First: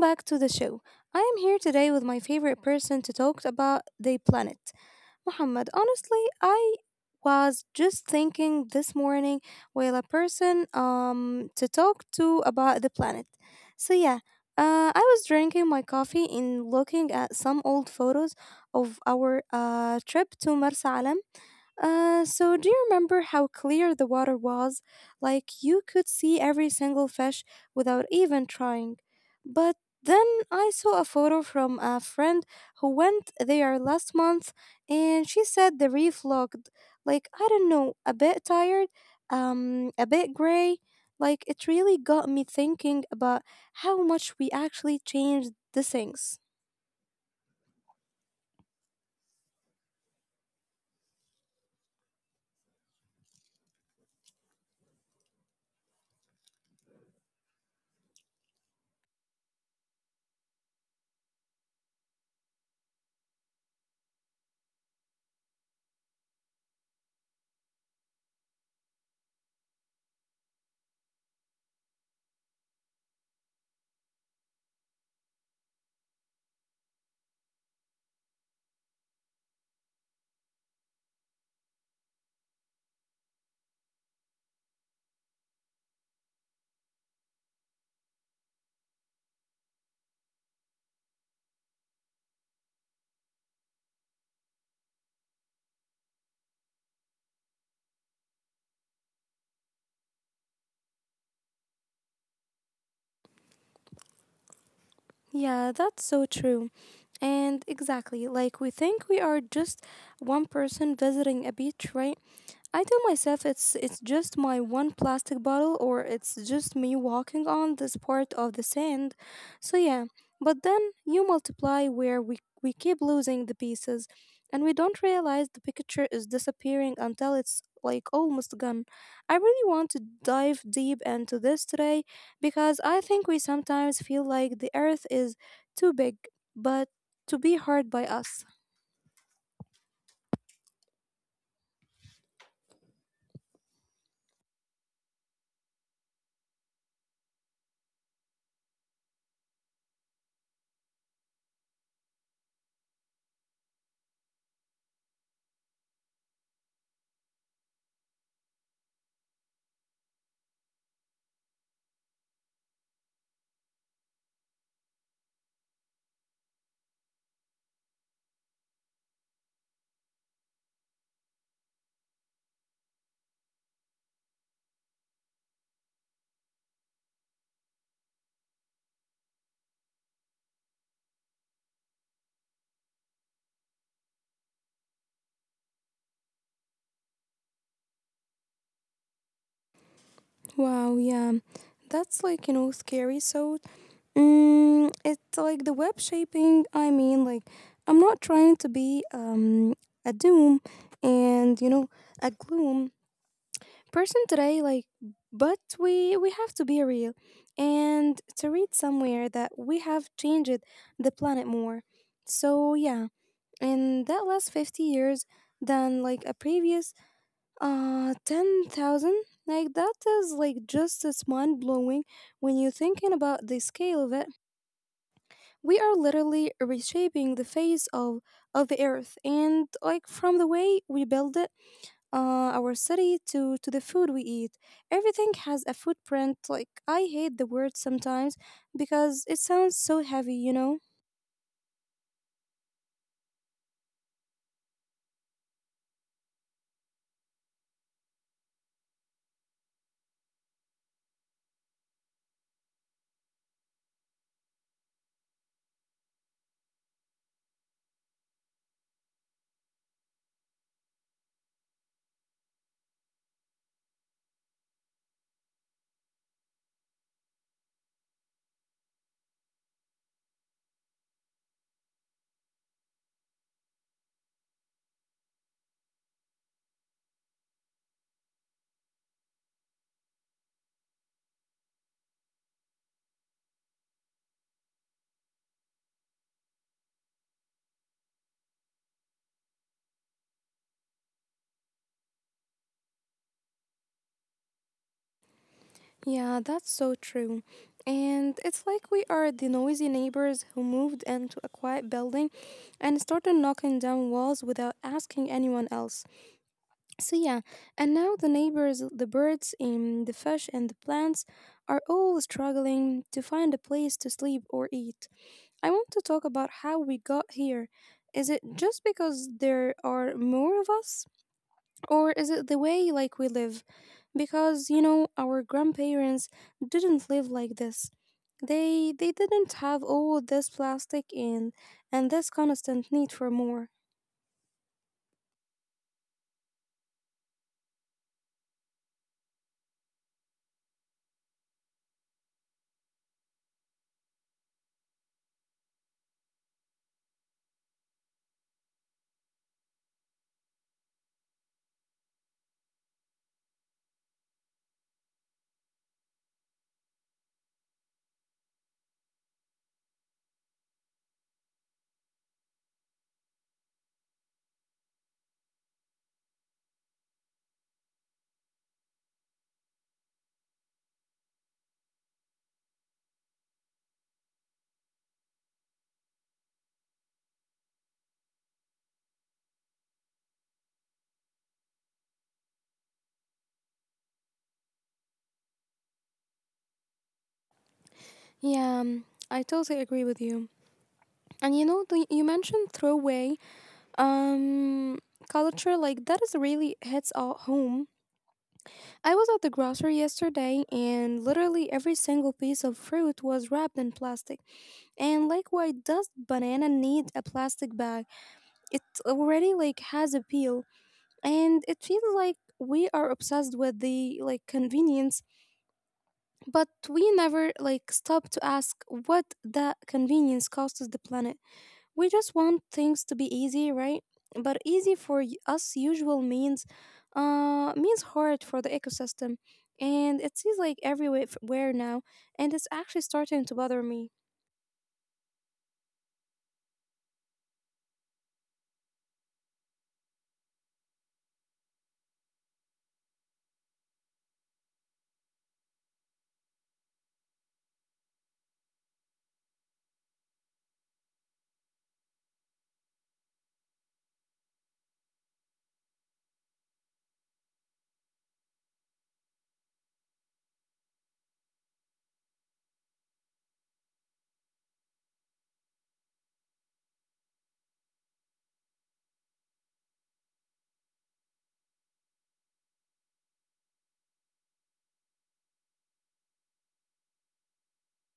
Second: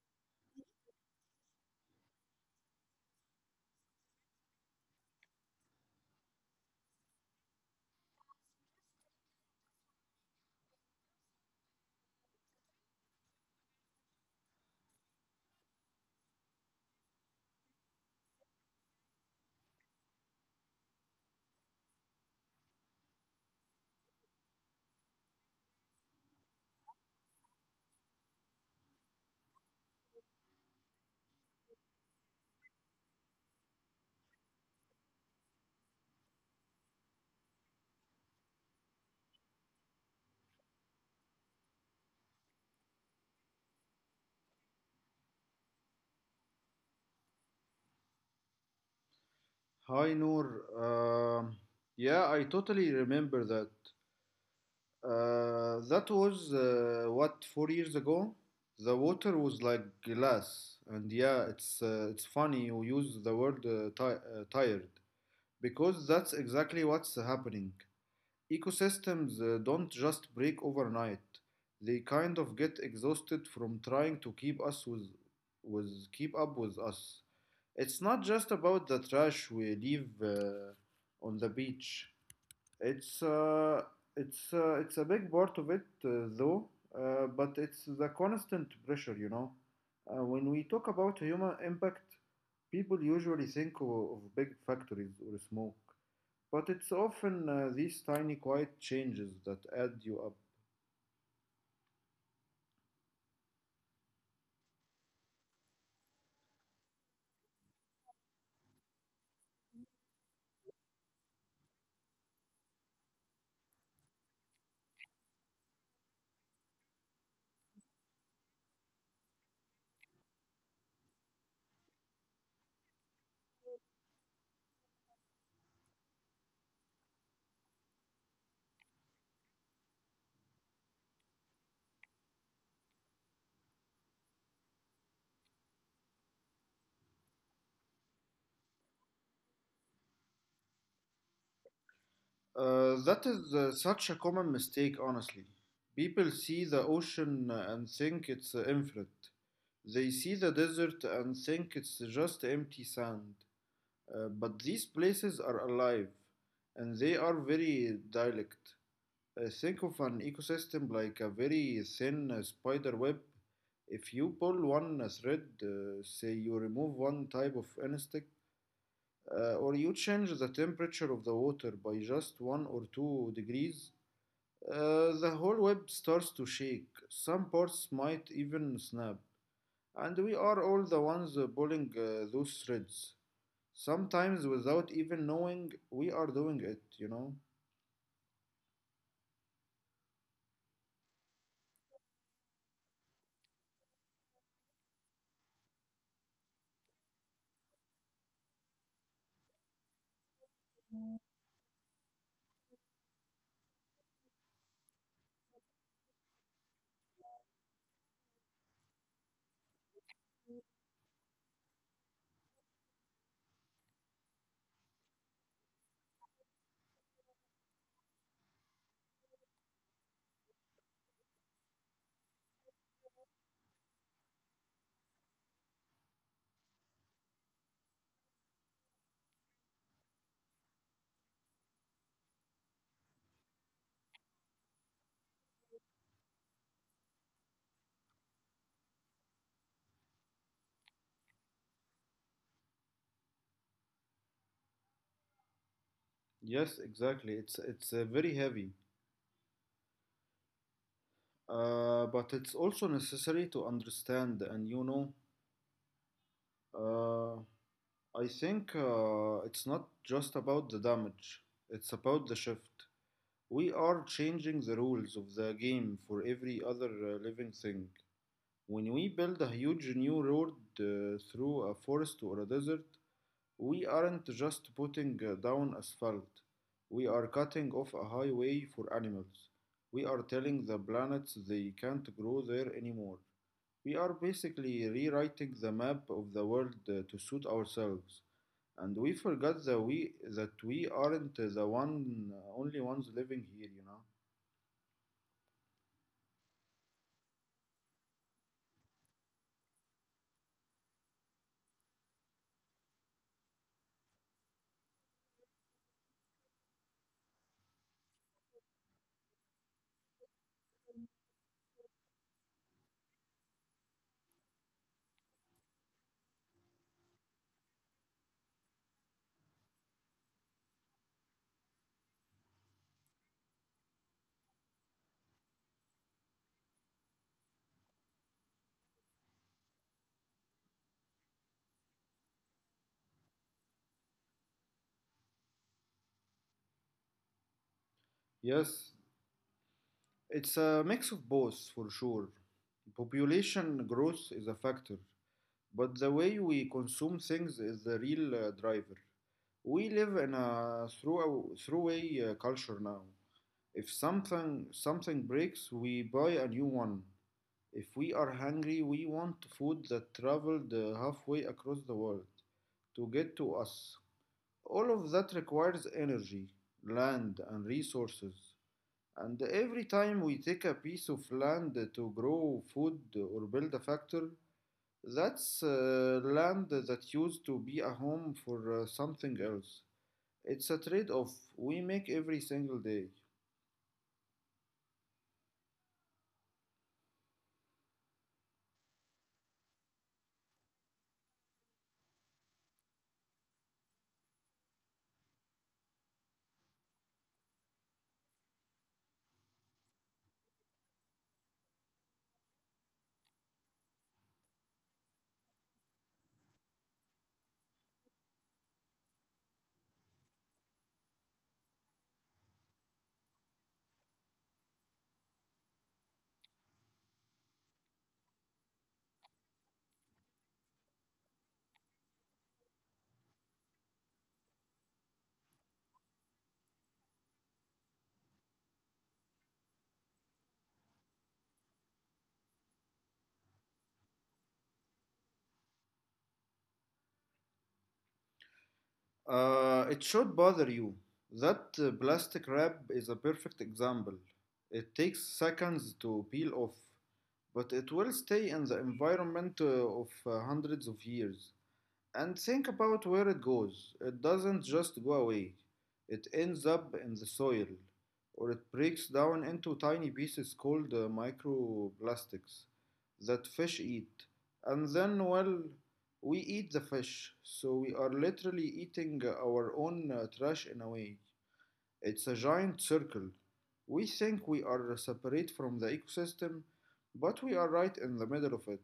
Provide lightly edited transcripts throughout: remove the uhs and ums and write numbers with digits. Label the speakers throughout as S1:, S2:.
S1: back to the show. I am here today with my favorite person to talk about the planet, Muhammad. Honestly, I was just thinking this morning while a person to talk to about the planet. So, I was drinking my coffee and looking at some old photos of our trip to Marsa Alam. So, do you remember how clear the water was? Like you could see every single fish without even trying. But then I saw a photo from a friend who went there last month and she said the reef looked like, I don't know, a bit tired, a bit gray. Like it really got me thinking about how much we actually changed the things.
S2: Hi Noor. Um, yeah, I totally remember that. That was what 4 years ago? The water was like glass, and yeah, it's funny you use the word tired because that's exactly what's happening. Ecosystems don't just break overnight. They kind of get exhausted from trying to keep with keep up with us. It's not just about the trash we leave on the beach. It's uh, it's a big part of it though, but it's the constant pressure. When we talk about human impact, people usually think of big factories or smoke. But it's often these tiny quiet changes that add you up.
S1: Yeah, that's so true. And exactly, like we think we are just one person visiting a beach, right? I tell myself it's just my one plastic bottle or it's just me walking on this part of the sand. So yeah, but then you multiply where we keep losing the pieces and we don't realize the picture is disappearing until it's like almost gone. I really want to dive deep into this today because I think we sometimes feel like the earth is too big but to be hard by us.
S2: That is such a common mistake, honestly. People see the ocean and think it's infinite. They see the desert and think it's just empty sand. But these places are alive and they are very dialect. Think of an ecosystem like a very thin spider web. If you pull one thread, say you remove one type of insect, or you change the temperature of the water by just 1 or 2 degrees, the whole web starts to shake. Some parts might even snap. And we are all the ones pulling those threads. Sometimes without even knowing we are doing it, you know?
S1: Wow, yeah. That's like, you know, scary. So mm, it's like the web shaping. I mean, like, I'm not trying to be a doom and, you know, a gloom person today, like, but we have to be real. And to read somewhere that we have changed the planet more. So, yeah, in that last 50 years than like a previous 10,000, like, that is like just as mind blowing when you're thinking about the scale of it. We are literally reshaping the face of the earth, and like from the way we build it our city to the food we eat. Everything has a footprint. Like I hate the word sometimes because it sounds so heavy, you know.
S2: Yes, exactly. It's very heavy. But it's also necessary to understand, and you know, Uh, I think it's not just about the damage, it's about the shift. We are changing the rules of the game for every other living thing. When we build a huge new road through a forest or a desert, we aren't just putting down asphalt, we are cutting off a highway for animals. We are telling the planets they can't grow there anymore. We are basically rewriting the map of the world to suit ourselves, and we forgot that we aren't the one only ones living here, you know.
S1: Yeah, that's so true. And it's like we are the noisy neighbors who moved into a quiet building and started knocking down walls without asking anyone else. So yeah, and now the neighbors, the birds, and the fish and the plants are all struggling to find a place to sleep or eat. I want to talk about how we got here. Is it just because there are more of us or is it the way like we live? Because you know, our grandparents didn't live like this. They didn't have all this plastic and this constant need for more.
S2: Yes, it's a mix of both for sure. Population growth is a factor, but the way we consume things is the real driver. We live in a throughway culture now. If something breaks, we buy a new one. If we are hungry, we want food that traveled halfway across the world to get to us. All of that requires energy, land, and resources. And every time we take a piece of land to grow food or build a factory, that's land that used to be a home for something else. It's a trade off we make every single day.
S1: Yeah, I totally agree with you. And you know, the, you mentioned throwaway um, culture, like that is really hits all home. I was at the grocery yesterday and literally every single piece of fruit was wrapped in plastic. And like, why does banana need a plastic bag? It already like has a peel and it feels like we are obsessed with the like convenience but we never like stop to ask what that convenience costs the planet. We just want things to be easy, right? But easy for us usual means means hard for the ecosystem. And it seems like everywhere where now and it's actually starting to bother me.
S2: It should bother you. That plastic wrap is a perfect example. It takes seconds to peel off, but it will stay in the environment of hundreds of years. And think about where it goes. It doesn't just go away, it ends up in the soil or it breaks down into tiny pieces called microplastics that fish eat. And then, well, we eat the fish, so we are literally eating our own trash in a way. It's a giant circle. We think we are separate from the ecosystem, but we are right in the middle of it.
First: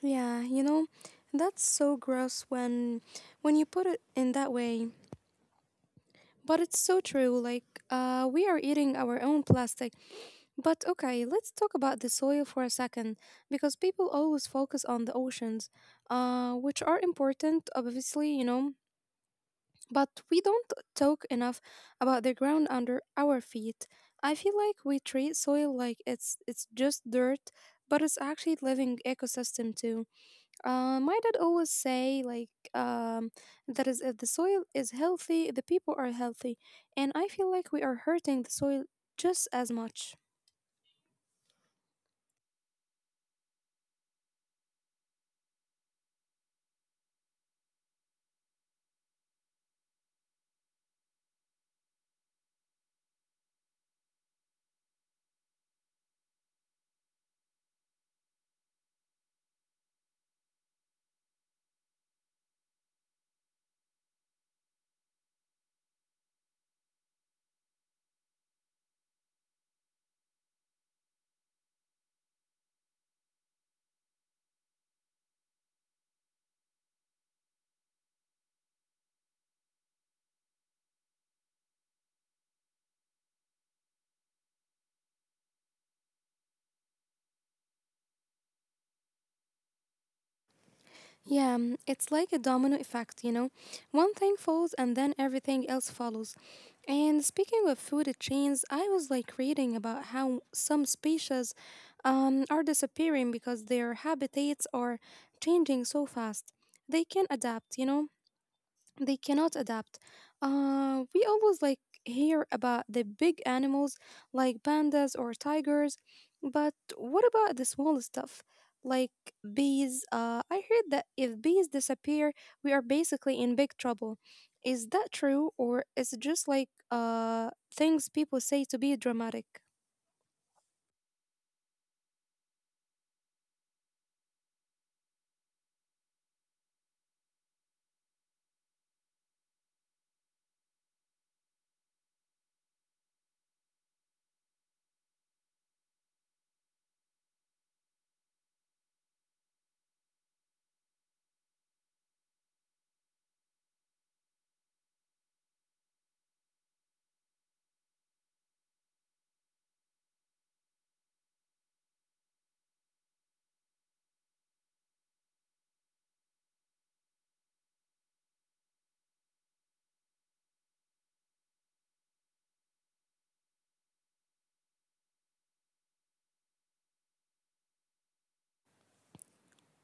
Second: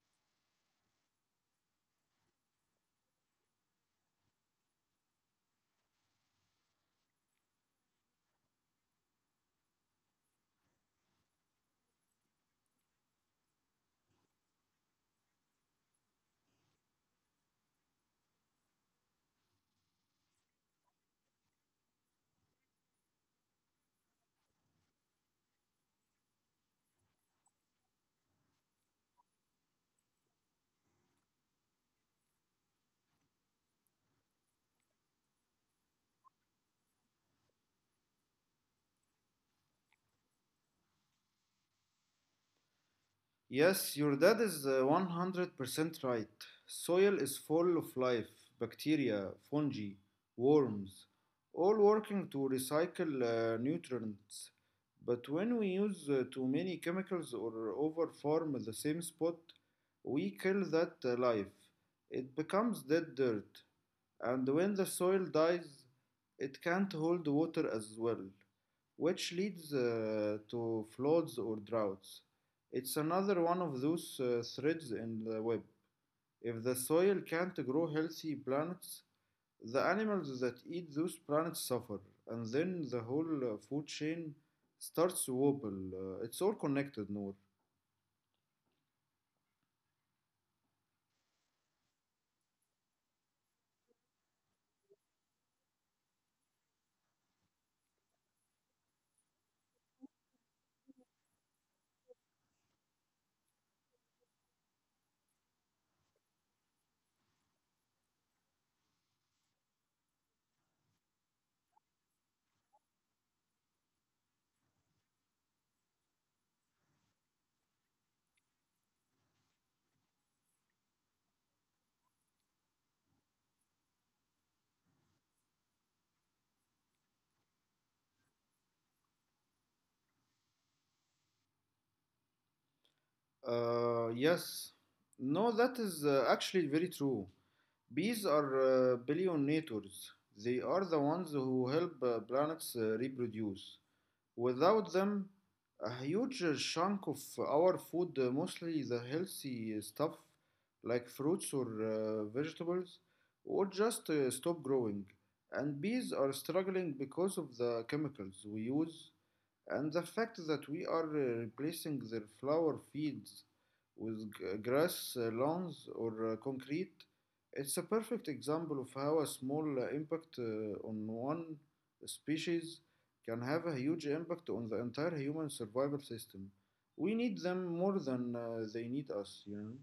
S1: Yeah, you know, that's so gross when you put it in that way. But it's so true. Like, we are eating our own plastic. But okay, let's talk about the soil for a second, because people always focus on the oceans, which are important, obviously, you know. But we don't talk enough about the ground under our feet. I feel like we treat soil like it's just dirt, but it's actually living ecosystem too. My dad always say like that is if the soil is healthy, the people are healthy, and I feel like we are hurting the soil just as much.
S2: Yes, your dad is 100% right. Soil is full of life: bacteria, fungi, worms, all working to recycle nutrients. But when we use too many chemicals or overfarm the same spot, we kill that life. It becomes dead dirt. And when the soil dies, it can't hold water as well, which leads to floods or droughts. It's another one of those threads in the web. If the soil can't grow healthy plants, the animals that eat those plants suffer, and then the whole food chain starts to wobble. It's all connected, Noor.
S1: Yeah, mm, it's like a domino effect, you know. One thing falls and then everything else follows. And speaking of food chains, I was like reading about how some species are disappearing because their habitats are changing so fast. They can adapt, you know, they cannot adapt. We always like hear about the big animals like pandas or tigers, but what about the small stuff like bees? I heard that if bees disappear, we are basically in big trouble. Is that true, or is it just like things people say to be dramatic?
S2: Yes. No, that is actually very true. Bees are billionaires. They are the ones who help planets reproduce. Without them, a huge chunk of our food, mostly the healthy stuff like fruits or vegetables, would just stop growing. And bees are struggling because of the chemicals we use and the fact that we are replacing their flower fields with grass lawns or concrete. It's a perfect example of how a small impact on one species can have a huge impact on the entire human survival system. We need them more than they need us, you know?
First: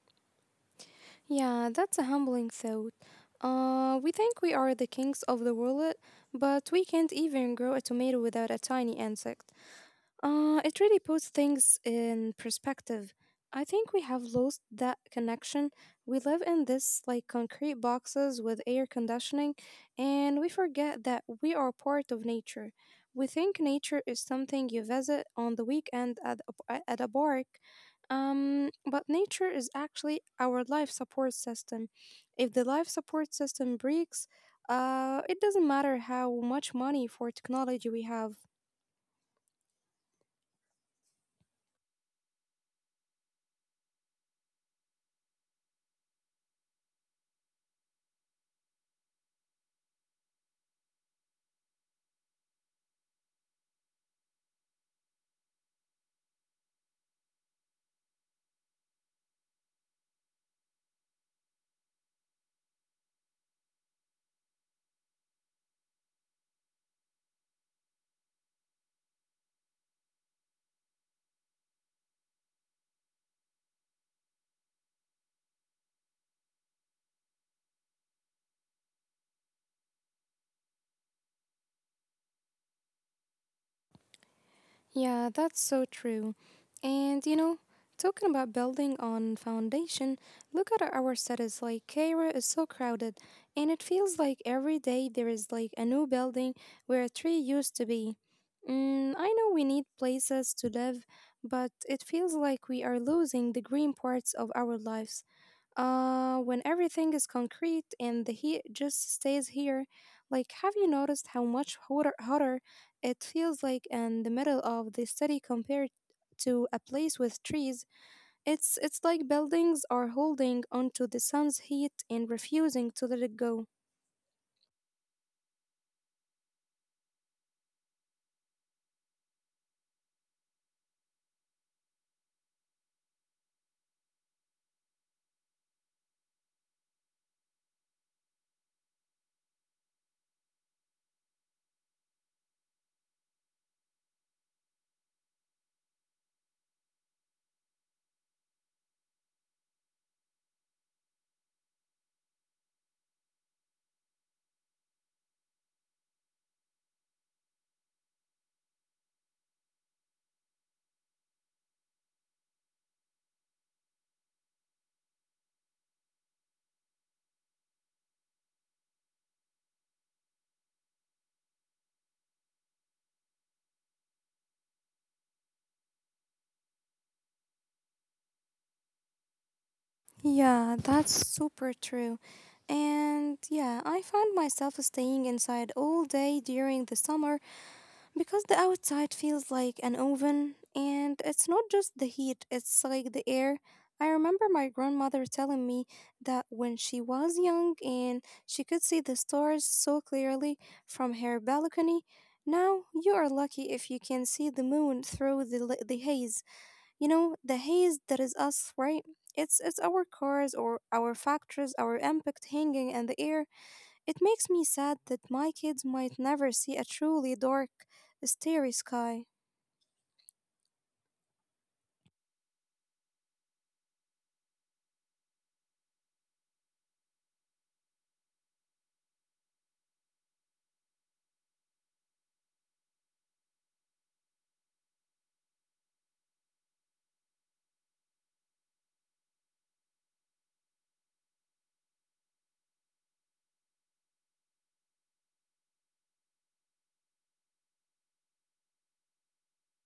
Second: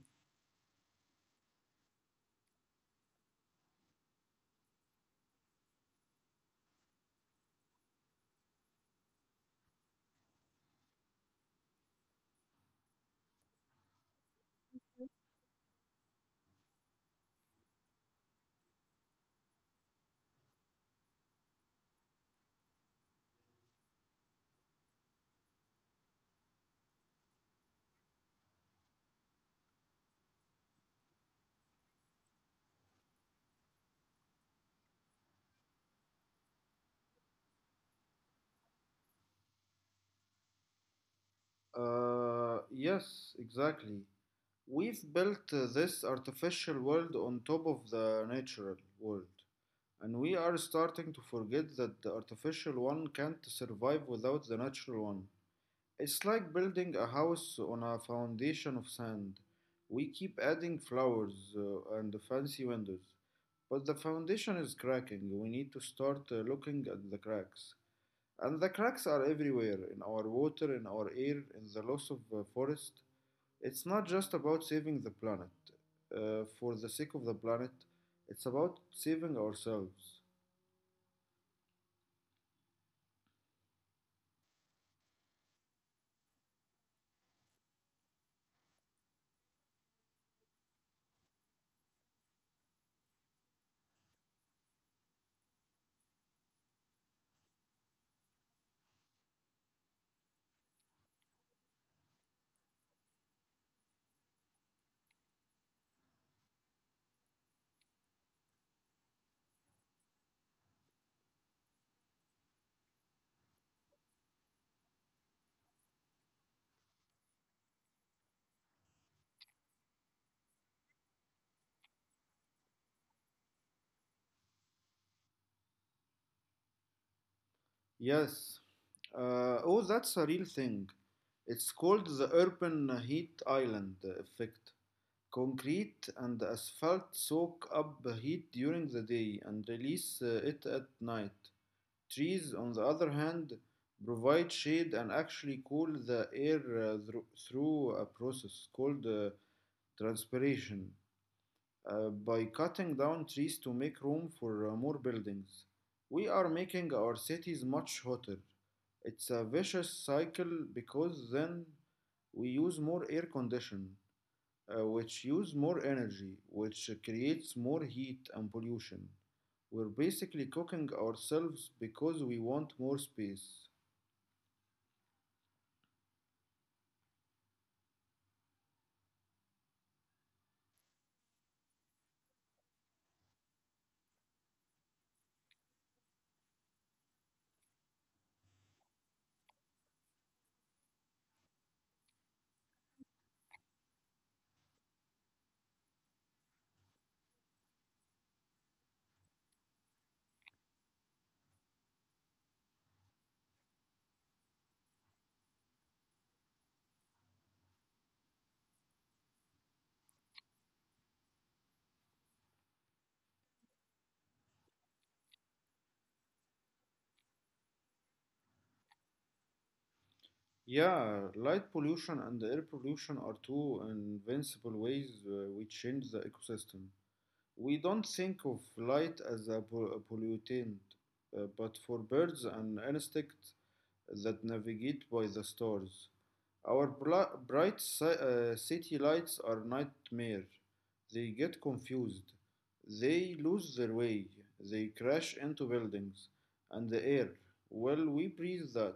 S1: Yeah, that's a humbling thought. We think we are the kings of the world, but we can't even grow a tomato without a tiny insect. It really puts things in perspective. I think we have lost that connection. We live in this like concrete boxes with air conditioning, and we forget that we are part of nature. We think nature is something you visit on the weekend at at a park, but nature is actually our life support system. If the life support system breaks, it doesn't matter how much money for technology we have.
S2: Yes, exactly. We've built this artificial world on top of the natural world, and we are starting to forget that the artificial one can't survive without the natural one. It's like building a house on a foundation of sand. We keep adding flowers and fancy windows, but the foundation is cracking. We need to start looking at the cracks. And the cracks are everywhere: in our water, in our air, in the loss of forest. It's not just about saving the planet for the sake of the planet, it's about saving ourselves.
S1: Yeah, that's so true. And you know, talking about building on foundation, look at our cities like Cairo is so crowded, and it feels like every day there is like a new building where a tree used to be. Mm, I know we need places to live, but it feels like we are losing the green parts of our lives. When everything is concrete and the heat just stays here, like have you noticed how much hotter it feels like in the middle of the city compared to a place with trees? It's like buildings are holding onto the sun's heat and refusing to let it go.
S2: Yes. Oh, that's a real thing. It's called the urban heat island effect. Concrete and asphalt soak up the heat during the day and release it at night. Trees, on the other hand, provide shade and actually cool the air through a process called transpiration. By cutting down trees to make room for more buildings, we are making our cities much hotter. It's a vicious cycle because then we use more air condition, which use more energy, which creates more heat and pollution. We're basically cooking ourselves because we want more space.
S1: Yeah, that's super true. And yeah, I found myself staying inside all day during the summer. Because the outside feels like an oven, and it's not just the heat, it's like the air. I remember my grandmother telling me that when she was young and she could see the stars so clearly from her balcony. Now you are lucky if you can see the moon through the, the haze. You know, the haze that is us, right? It's our cars or our factories, our impact hanging in the air. It makes me sad that my kids might never see a truly dark, starry sky.
S2: Yeah, light pollution and air pollution are two invincible ways we change the ecosystem. We don't think of light as a a pollutant, but for birds and insects, that navigate by the stars. Our bright city lights are nightmare. They get confused. They lose their way. They crash into buildings. And the air, well, we breathe that.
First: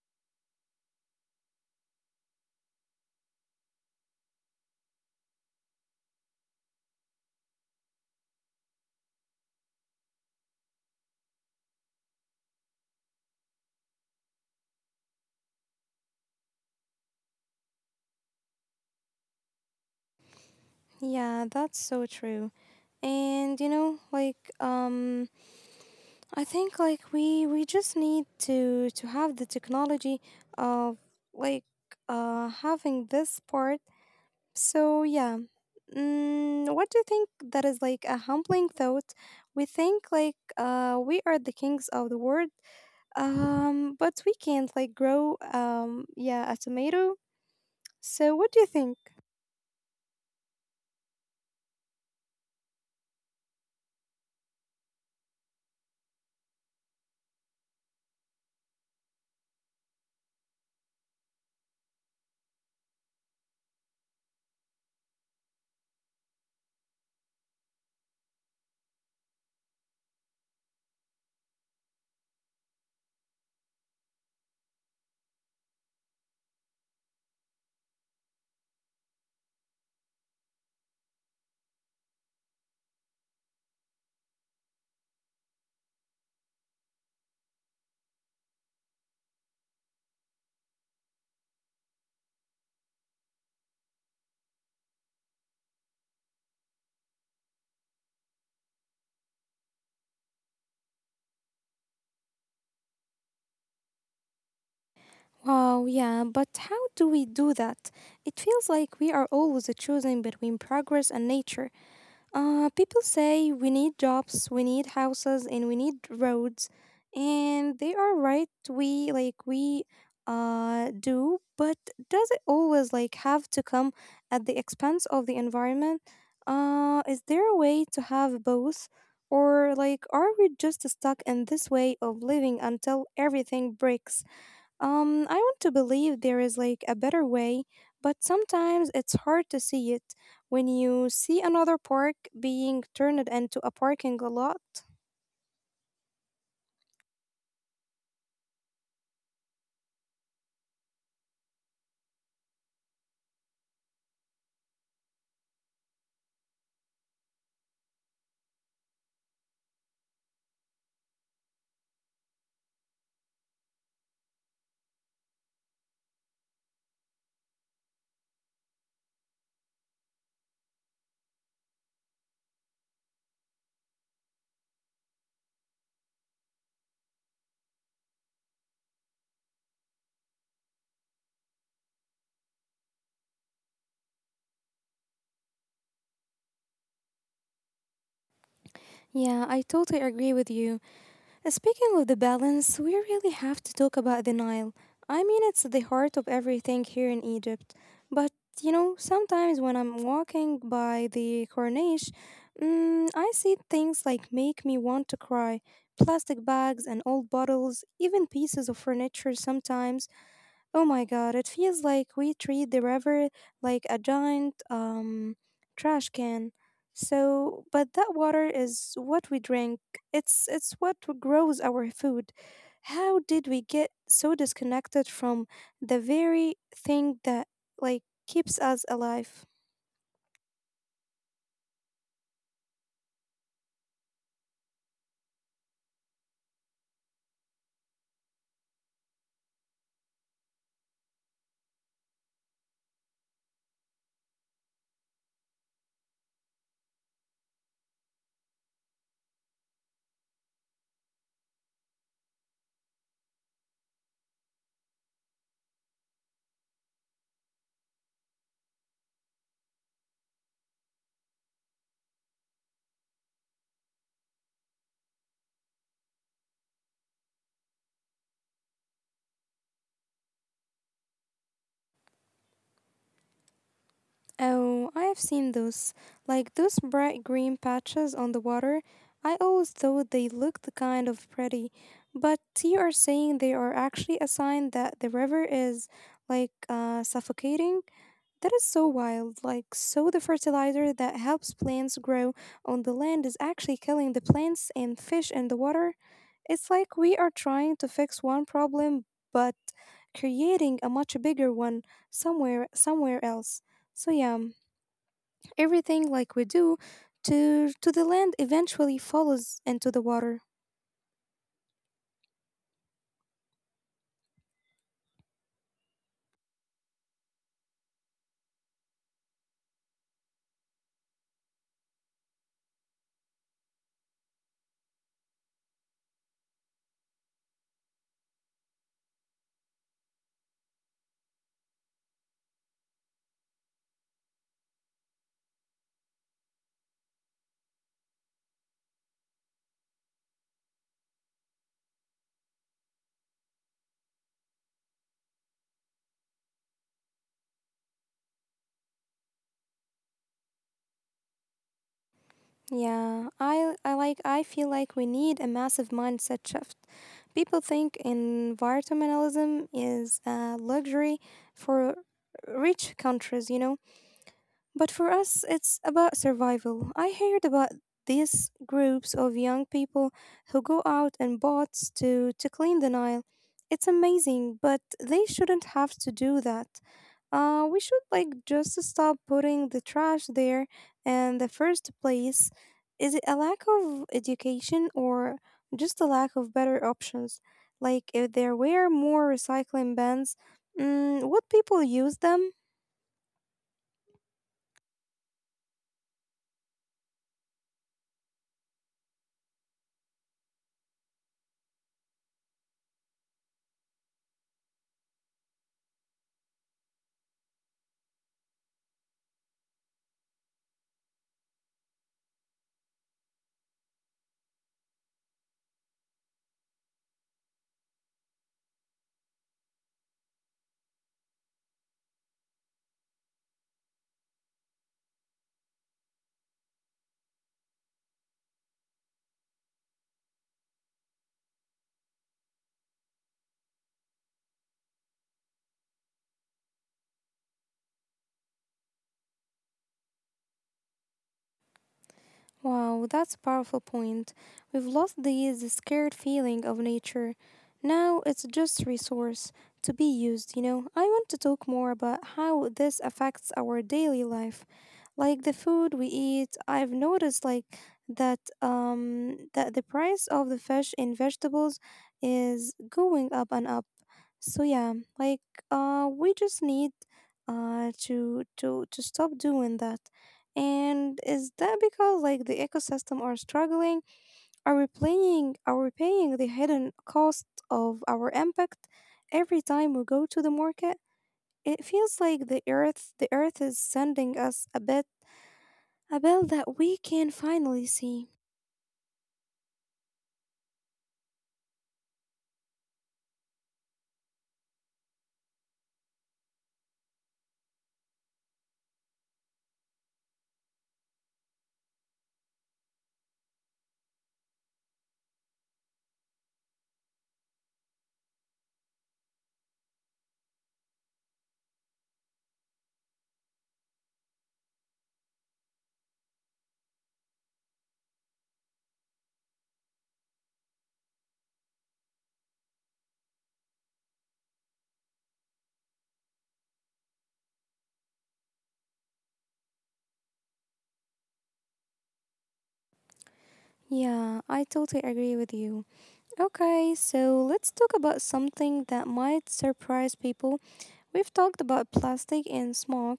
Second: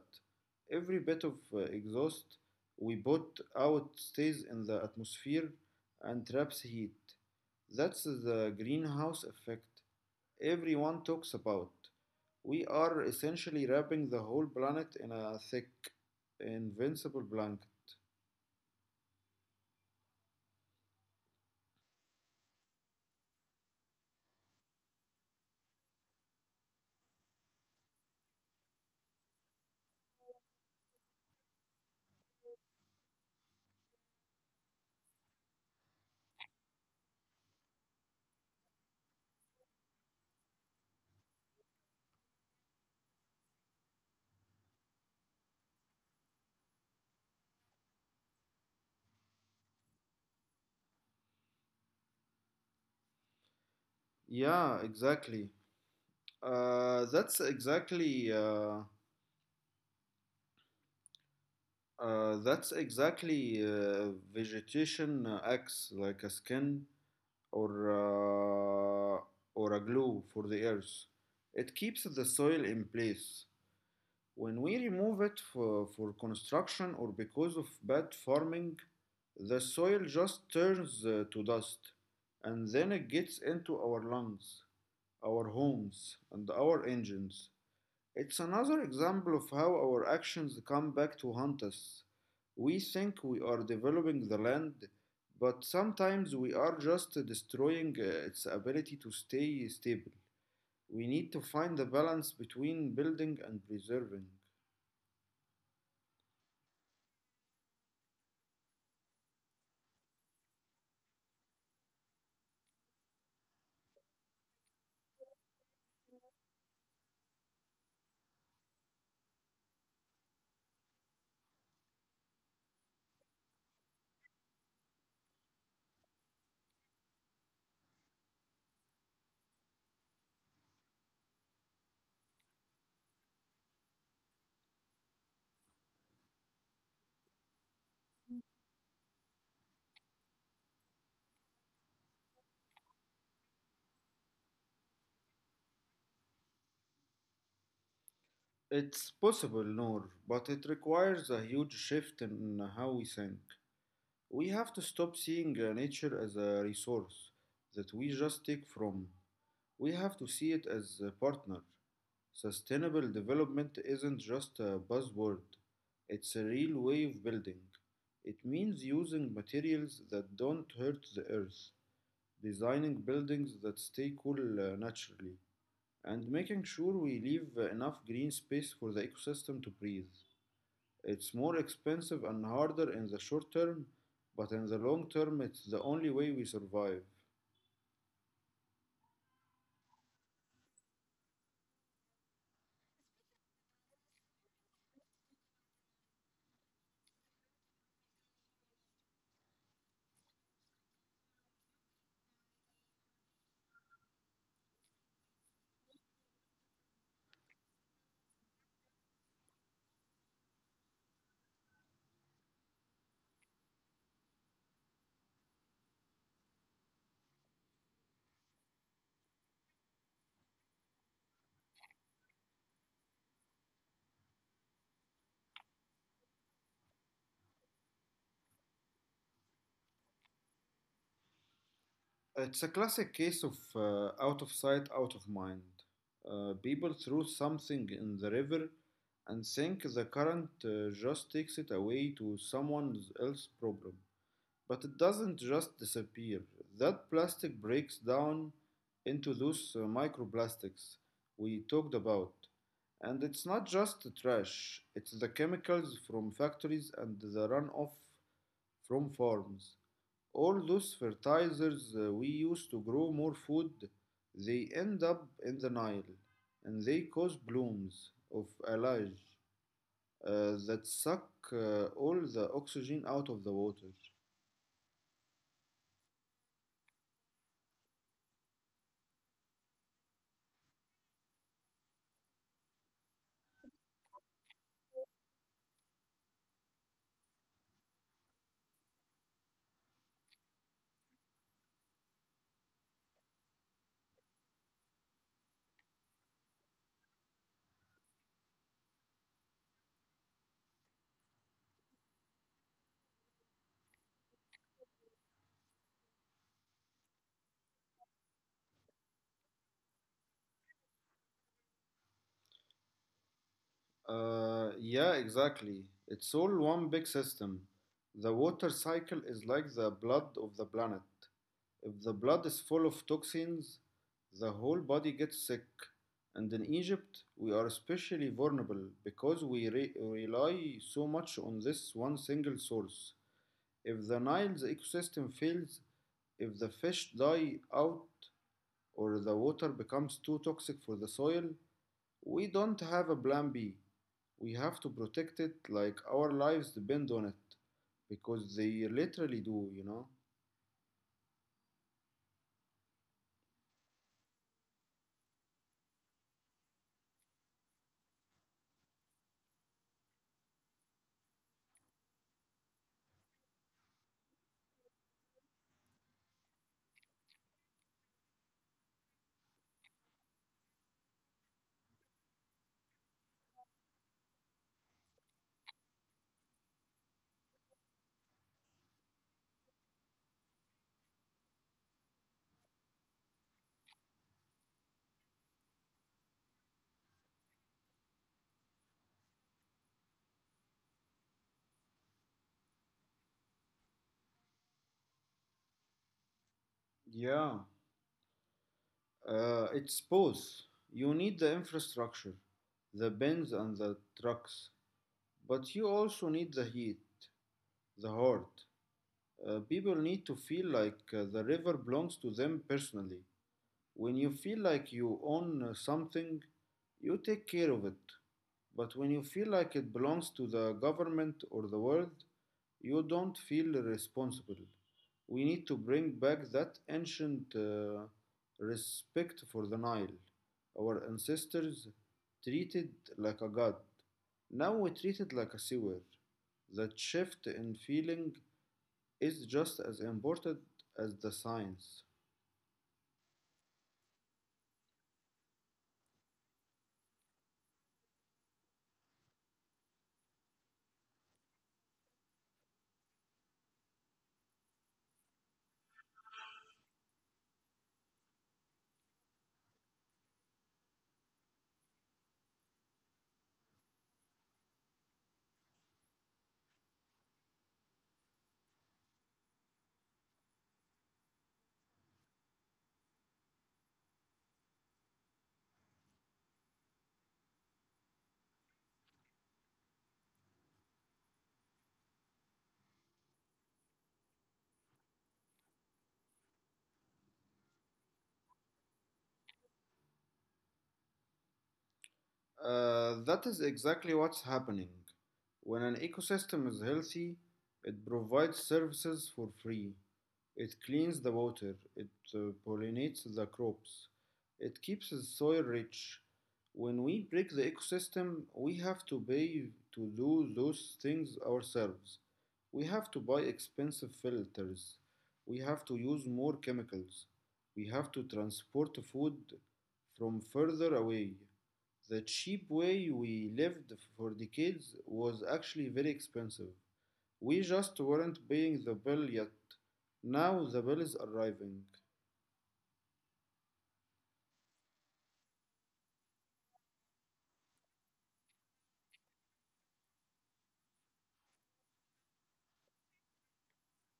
S2: Every bit of exhaust we put out stays in the atmosphere and traps heat. That's the greenhouse effect everyone talks about. We are essentially wrapping the whole planet in a thick, invincible blanket.
S1: Yeah, that's so true. And you know, like I think like we just need to have the technology of like having this part. So yeah. Mm, what do you think that is like a humbling thought? We think like we are the kings of the world. But we can't like grow yeah, a tomato. So what do you think?
S2: Yeah, exactly. Uh, that's exactly uh, that's exactly vegetation acts like a skin or uh, or a glue for the earth. It keeps the soil in place. When we remove it for construction or because of bad farming, the soil just turns to dust and then it gets into our lungs, our homes, and our engines. It's another example of how our actions come back to haunt us. We think we are developing the land, but sometimes we are just destroying its ability to stay stable. We need to find the balance between building and preserving.
S1: Wow, yeah, but how do we do that? It feels like we are always choosing between progress and nature. People say we need jobs, we need houses, and we need roads, and they are right. We do, but does it always like have to come at the expense of the environment? Is there a way to have both, or like are we just stuck in this way of living until everything breaks? I want to believe there is like a better way, but sometimes it's hard to see it when you see another park being turned into a parking lot.
S2: It's possible, Noor, but it requires a huge shift in how we think. We have to stop seeing nature as a resource that we just take from. We have to see it as a partner. Sustainable development isn't just a buzzword, it's a real way of building. It means using materials that don't hurt the earth, designing buildings that stay cool naturally, and making sure we leave enough green space for the ecosystem to breathe. It's more expensive and harder in the short term, but in the long term, it's the only way we survive.
S1: Yeah, I totally agree with you. Speaking of the balance, we really have to talk about the Nile. I mean, it's the heart of everything here in Egypt. But, you know, sometimes when I'm walking by the Corniche, mm, I see things like make me want to cry. Plastic bags and old bottles, even pieces of furniture sometimes. Oh my god, it feels like we treat the river like a giant trash can. So, but that water is what we drink. It's what grows our food. How did we get so disconnected from the very thing that like keeps us alive?
S2: It's a classic case of out of sight, out of mind. People throw something in the river and think the current just takes it away to someone else's problem. But it doesn't just disappear. That plastic breaks down into those microplastics we talked about. And it's not just the trash, it's the chemicals from factories and the runoff from farms. All those fertilizers we use to grow more food, they end up in the Nile and they cause blooms of algae that suck all the oxygen out of the water.
S1: Oh, I have seen those. Like those bright green patches on the water. I always thought they looked kind of pretty. But you are saying they are actually a sign that the river is like suffocating? That is so wild. Like, so the fertilizer that helps plants grow on the land is actually killing the plants and fish in the water. It's like we are trying to fix one problem but creating a much bigger one somewhere else. So yeah, everything like we do to the land eventually falls into the water.
S2: Yeah, exactly. It's all one big system. The water cycle is like the blood of the planet. If the blood is full of toxins, the whole body gets sick. And in Egypt, we are especially vulnerable because we rely so much on this one single source. If the Nile's ecosystem fails, if the fish die out, or the water becomes too toxic for the soil, we don't have a plan B. We have to protect it like our lives depend on it. Because they literally do, you know?
S1: Yeah, I like I feel like we need a massive mindset shift. People think environmentalism is a luxury for rich countries, you know. But for us, it's about survival. I heard about these groups of young people who go out in boats to clean the Nile. It's amazing, but they shouldn't have to do that. We should like just stop putting the trash there in the first place. Is it a lack of education or just a lack of better options? Like if there were more recycling bins, would people use them?
S2: Yeah. It's both. You need the infrastructure, the bins and the trucks. But you also need the heat, the heart. People need to feel like the river belongs to them personally. When you feel like you own something, you take care of it. But when you feel like it belongs to the government or the world, you don't feel responsible. We need to bring back that ancient respect for the Nile. Our ancestors treated like a god. Now we treat it like a sewer. That shift in feeling is just as important as the science.
S1: Wow, that's a powerful point. We've lost the scared feeling of nature. Now it's just resource to be used. I want to talk more about how this affects our daily life. Like the food we eat, I've noticed like that the price of the fish and vegetables is going up and up. So yeah, like we just need to stop doing that. And is that because like the ecosystem are struggling? Are we paying the hidden cost of our impact every time we go to the market? It feels like the earth is sending us a bill that we can finally see.
S2: That is exactly what's happening. When an ecosystem is healthy, it provides services for free. It cleans the water, it pollinates the crops, it keeps the soil rich. When we break the ecosystem, we have to pay to do those things ourselves. We have to buy expensive filters. We have to use more chemicals. We have to transport food from further away. The cheap way we lived for decades was actually very expensive. We just weren't paying the bill yet. Now the bill is arriving.
S1: Yeah, I totally agree with you. Okay, so let's talk about something that might surprise people. We've talked about plastic and smog,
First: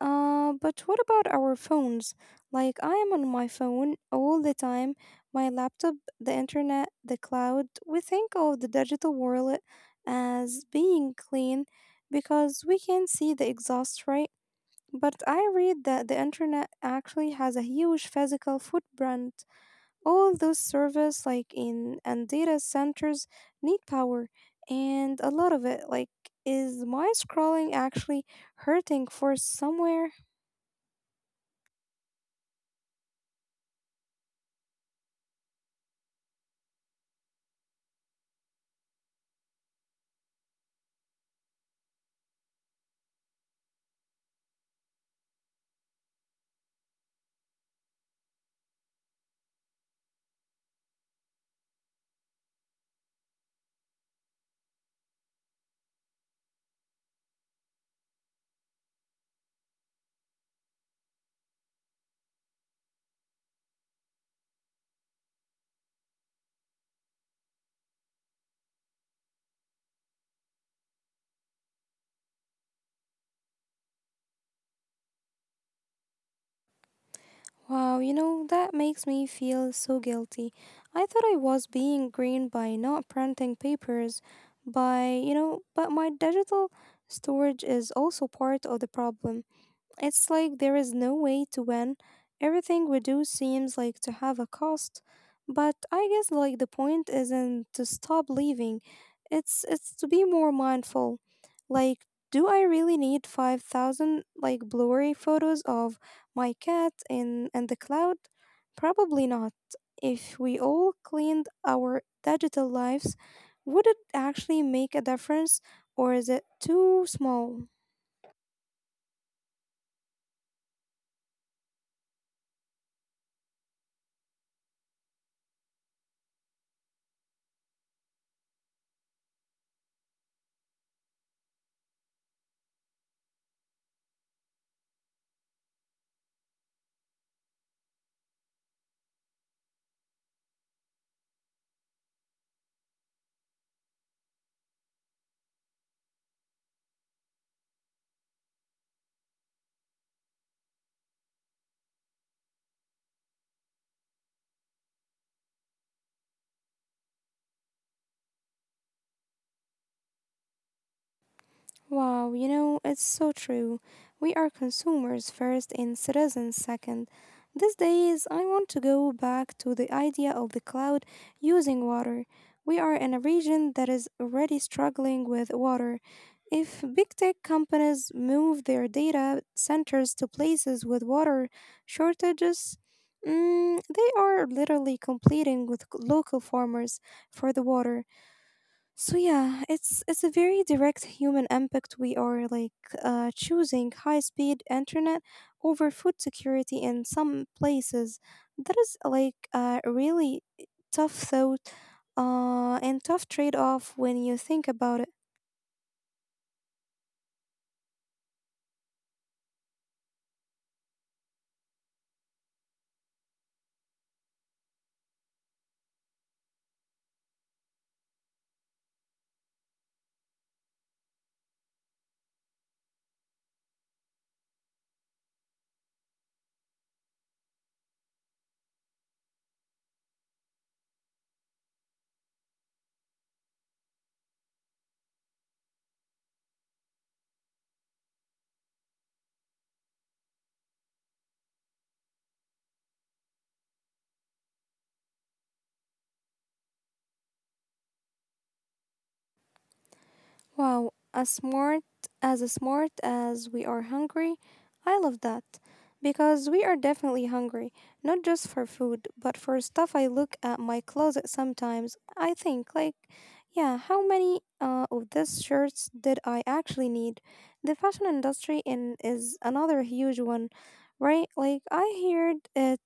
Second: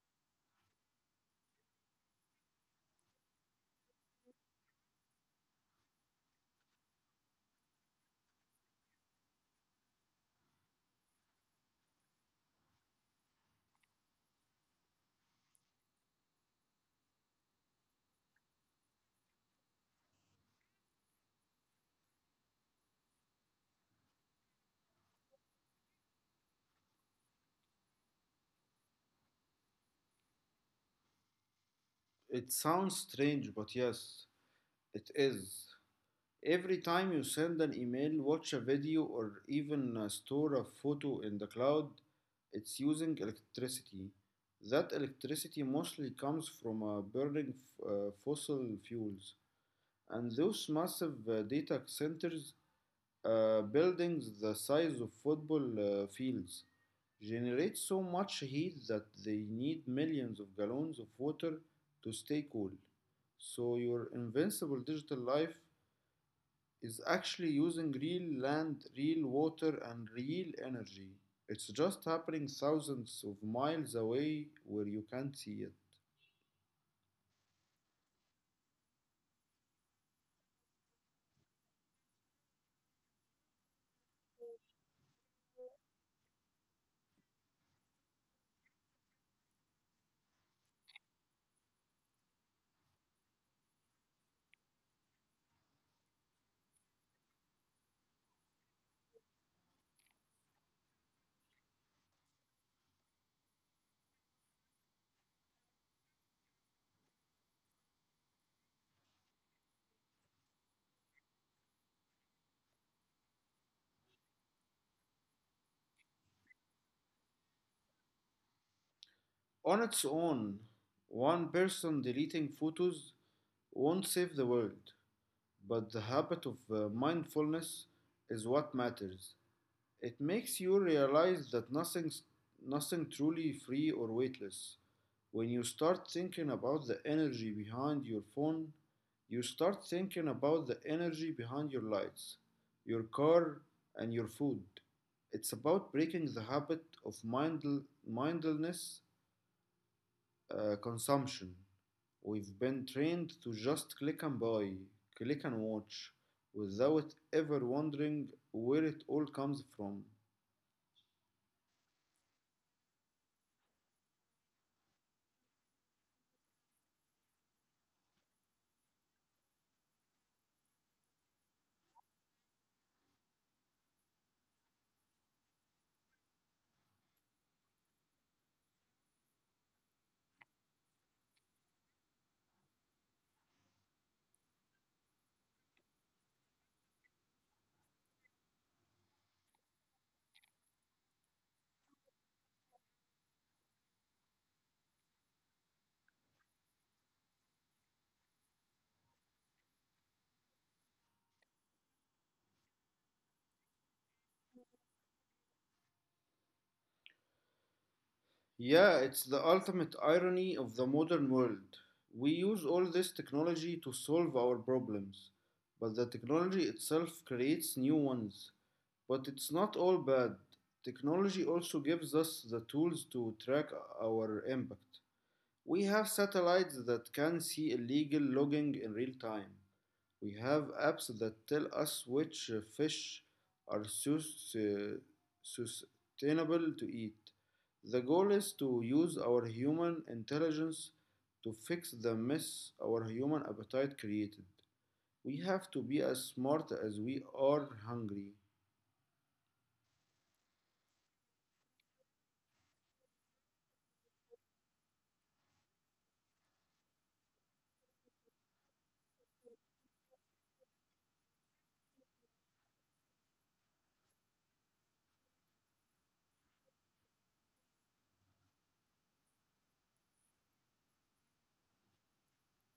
S1: but what about our phones? Like, I am on my phone all the time, my laptop, the internet, the cloud. We think of the digital world as being clean because we can see the exhaust, right? But I read that the internet actually has a huge physical footprint. All those servers like in and data centers need power and a lot of it, like, is my scrolling actually hurting for somewhere?
S2: It sounds strange, but yes, it is. Every time you send an email, watch a video, or even store a photo in the cloud, it's using electricity. That electricity mostly comes from burning fossil fuels. And those massive data centers, buildings the size of football fields generate so much heat that they need millions of gallons of water to stay cool. So your invincible digital life is actually using real land, real water, and real energy. It's just happening thousands of miles away where you can't see it.
S1: Wow, you know that makes me feel so guilty. I thought I was being green by not printing papers by but my digital storage is also part of the problem. It's like there is no way to win. Everything we do seems like to have a cost, but I guess like the point isn't to stop leaving. It's to be more mindful. Like, do I really need 5,000 like blurry photos of my cat in and the cloud? Probably not. If we all cleaned our digital lives, would it actually make a difference or is it too small?
S2: On its own, one person deleting photos won't save the world. But the habit of mindfulness is what matters. It makes you realize that nothing truly free or weightless. When you start thinking about the energy behind your phone, you start thinking about the energy behind your lights, your car, and your food. It's about breaking the habit of mindlessness consumption. We've been trained to just click and buy, click and watch, without ever wondering where it all comes from.
S1: Wow, you know, it's so true. We are consumers first and citizens second. These days, I want to go back to the idea of the cloud using water. We are in a region that is already struggling with water. If big tech companies move their data centers to places with water shortages, they are literally competing with local farmers for the water. So yeah, it's a very direct human impact. We are like choosing high speed internet over food security in some places. That is like a really tough thought and tough trade off when you think about it.
S2: Yeah, it's the ultimate irony of the modern world. We use all this technology to solve our problems, but the technology itself creates new ones. But it's not all bad. Technology also gives us the tools to track our impact. We have satellites that can see illegal logging in real time. We have apps that tell us which fish are sustainable to eat. The goal is to use our human intelligence to fix the mess our human appetite created. We have to be as smart as we are hungry.
S1: Wow, as smart as we are hungry, I love that because we are definitely hungry, not just for food, but for stuff. I look at my closet sometimes. I think like, yeah, how many of these shirts did I actually need? The fashion industry in is another huge one, right? Like I heard it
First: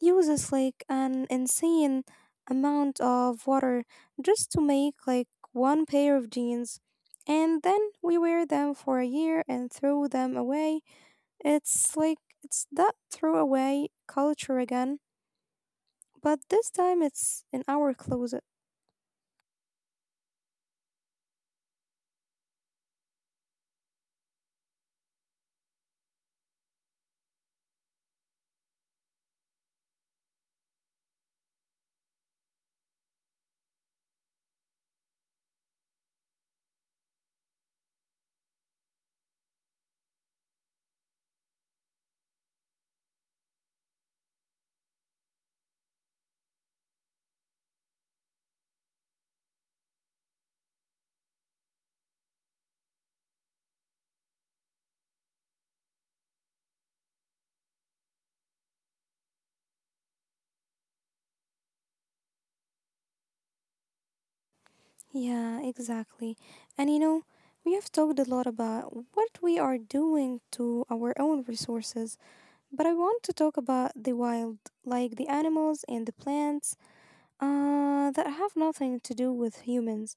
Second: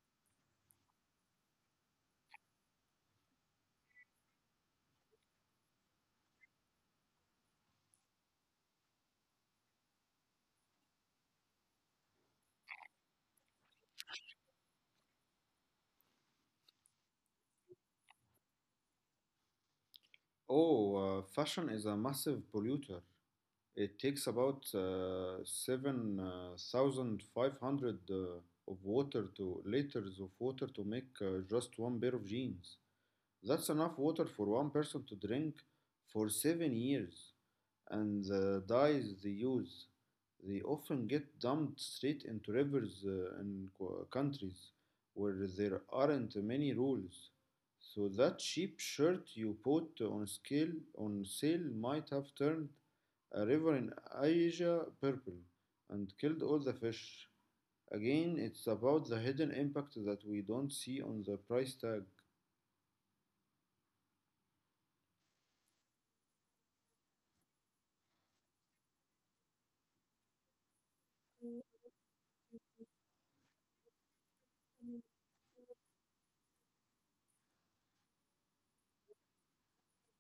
S1: uses like an insane amount of water just to make like one pair of jeans. And then we wear them for a year and throw them away. It's like it's that throwaway culture again, but this time it's in our closet.
S2: Oh, Fashion is a massive polluter. It takes about 7,500 of water to liters of water to make just one pair of jeans. That's enough water for one person to drink for 7 years. And the dyes they use, they often get dumped straight into rivers in countries where there aren't many rules. So that cheap shirt you put on scale on sale might have turned a river in Asia purple and killed all the fish. Again, it's about the hidden impact that we don't see on the price tag.
S1: Yeah, exactly. And you know, we have talked a lot about what we are doing to our own resources, but I want to talk about the wild, like the animals and the plants that have nothing to do with humans,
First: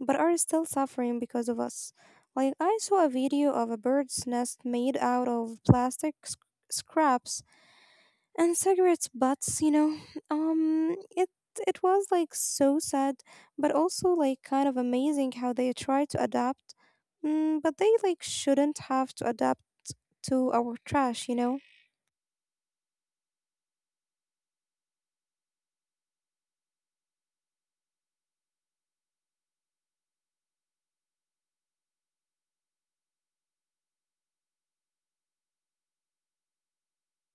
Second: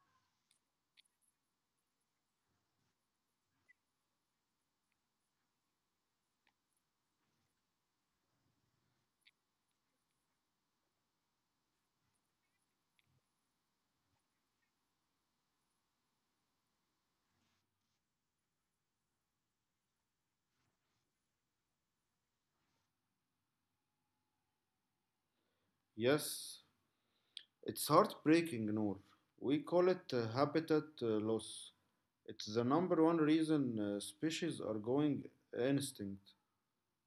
S1: but are still suffering because of us. Like, I saw a video of a bird's nest made out of plastic scraps and cigarettes butts. Um, it it was like so sad, but also like kind of amazing how they try to adapt. But they like shouldn't have to adapt to our trash, you know.
S2: Yes, it's heartbreaking, Noor. We call it habitat loss. It's the number one reason species are going extinct.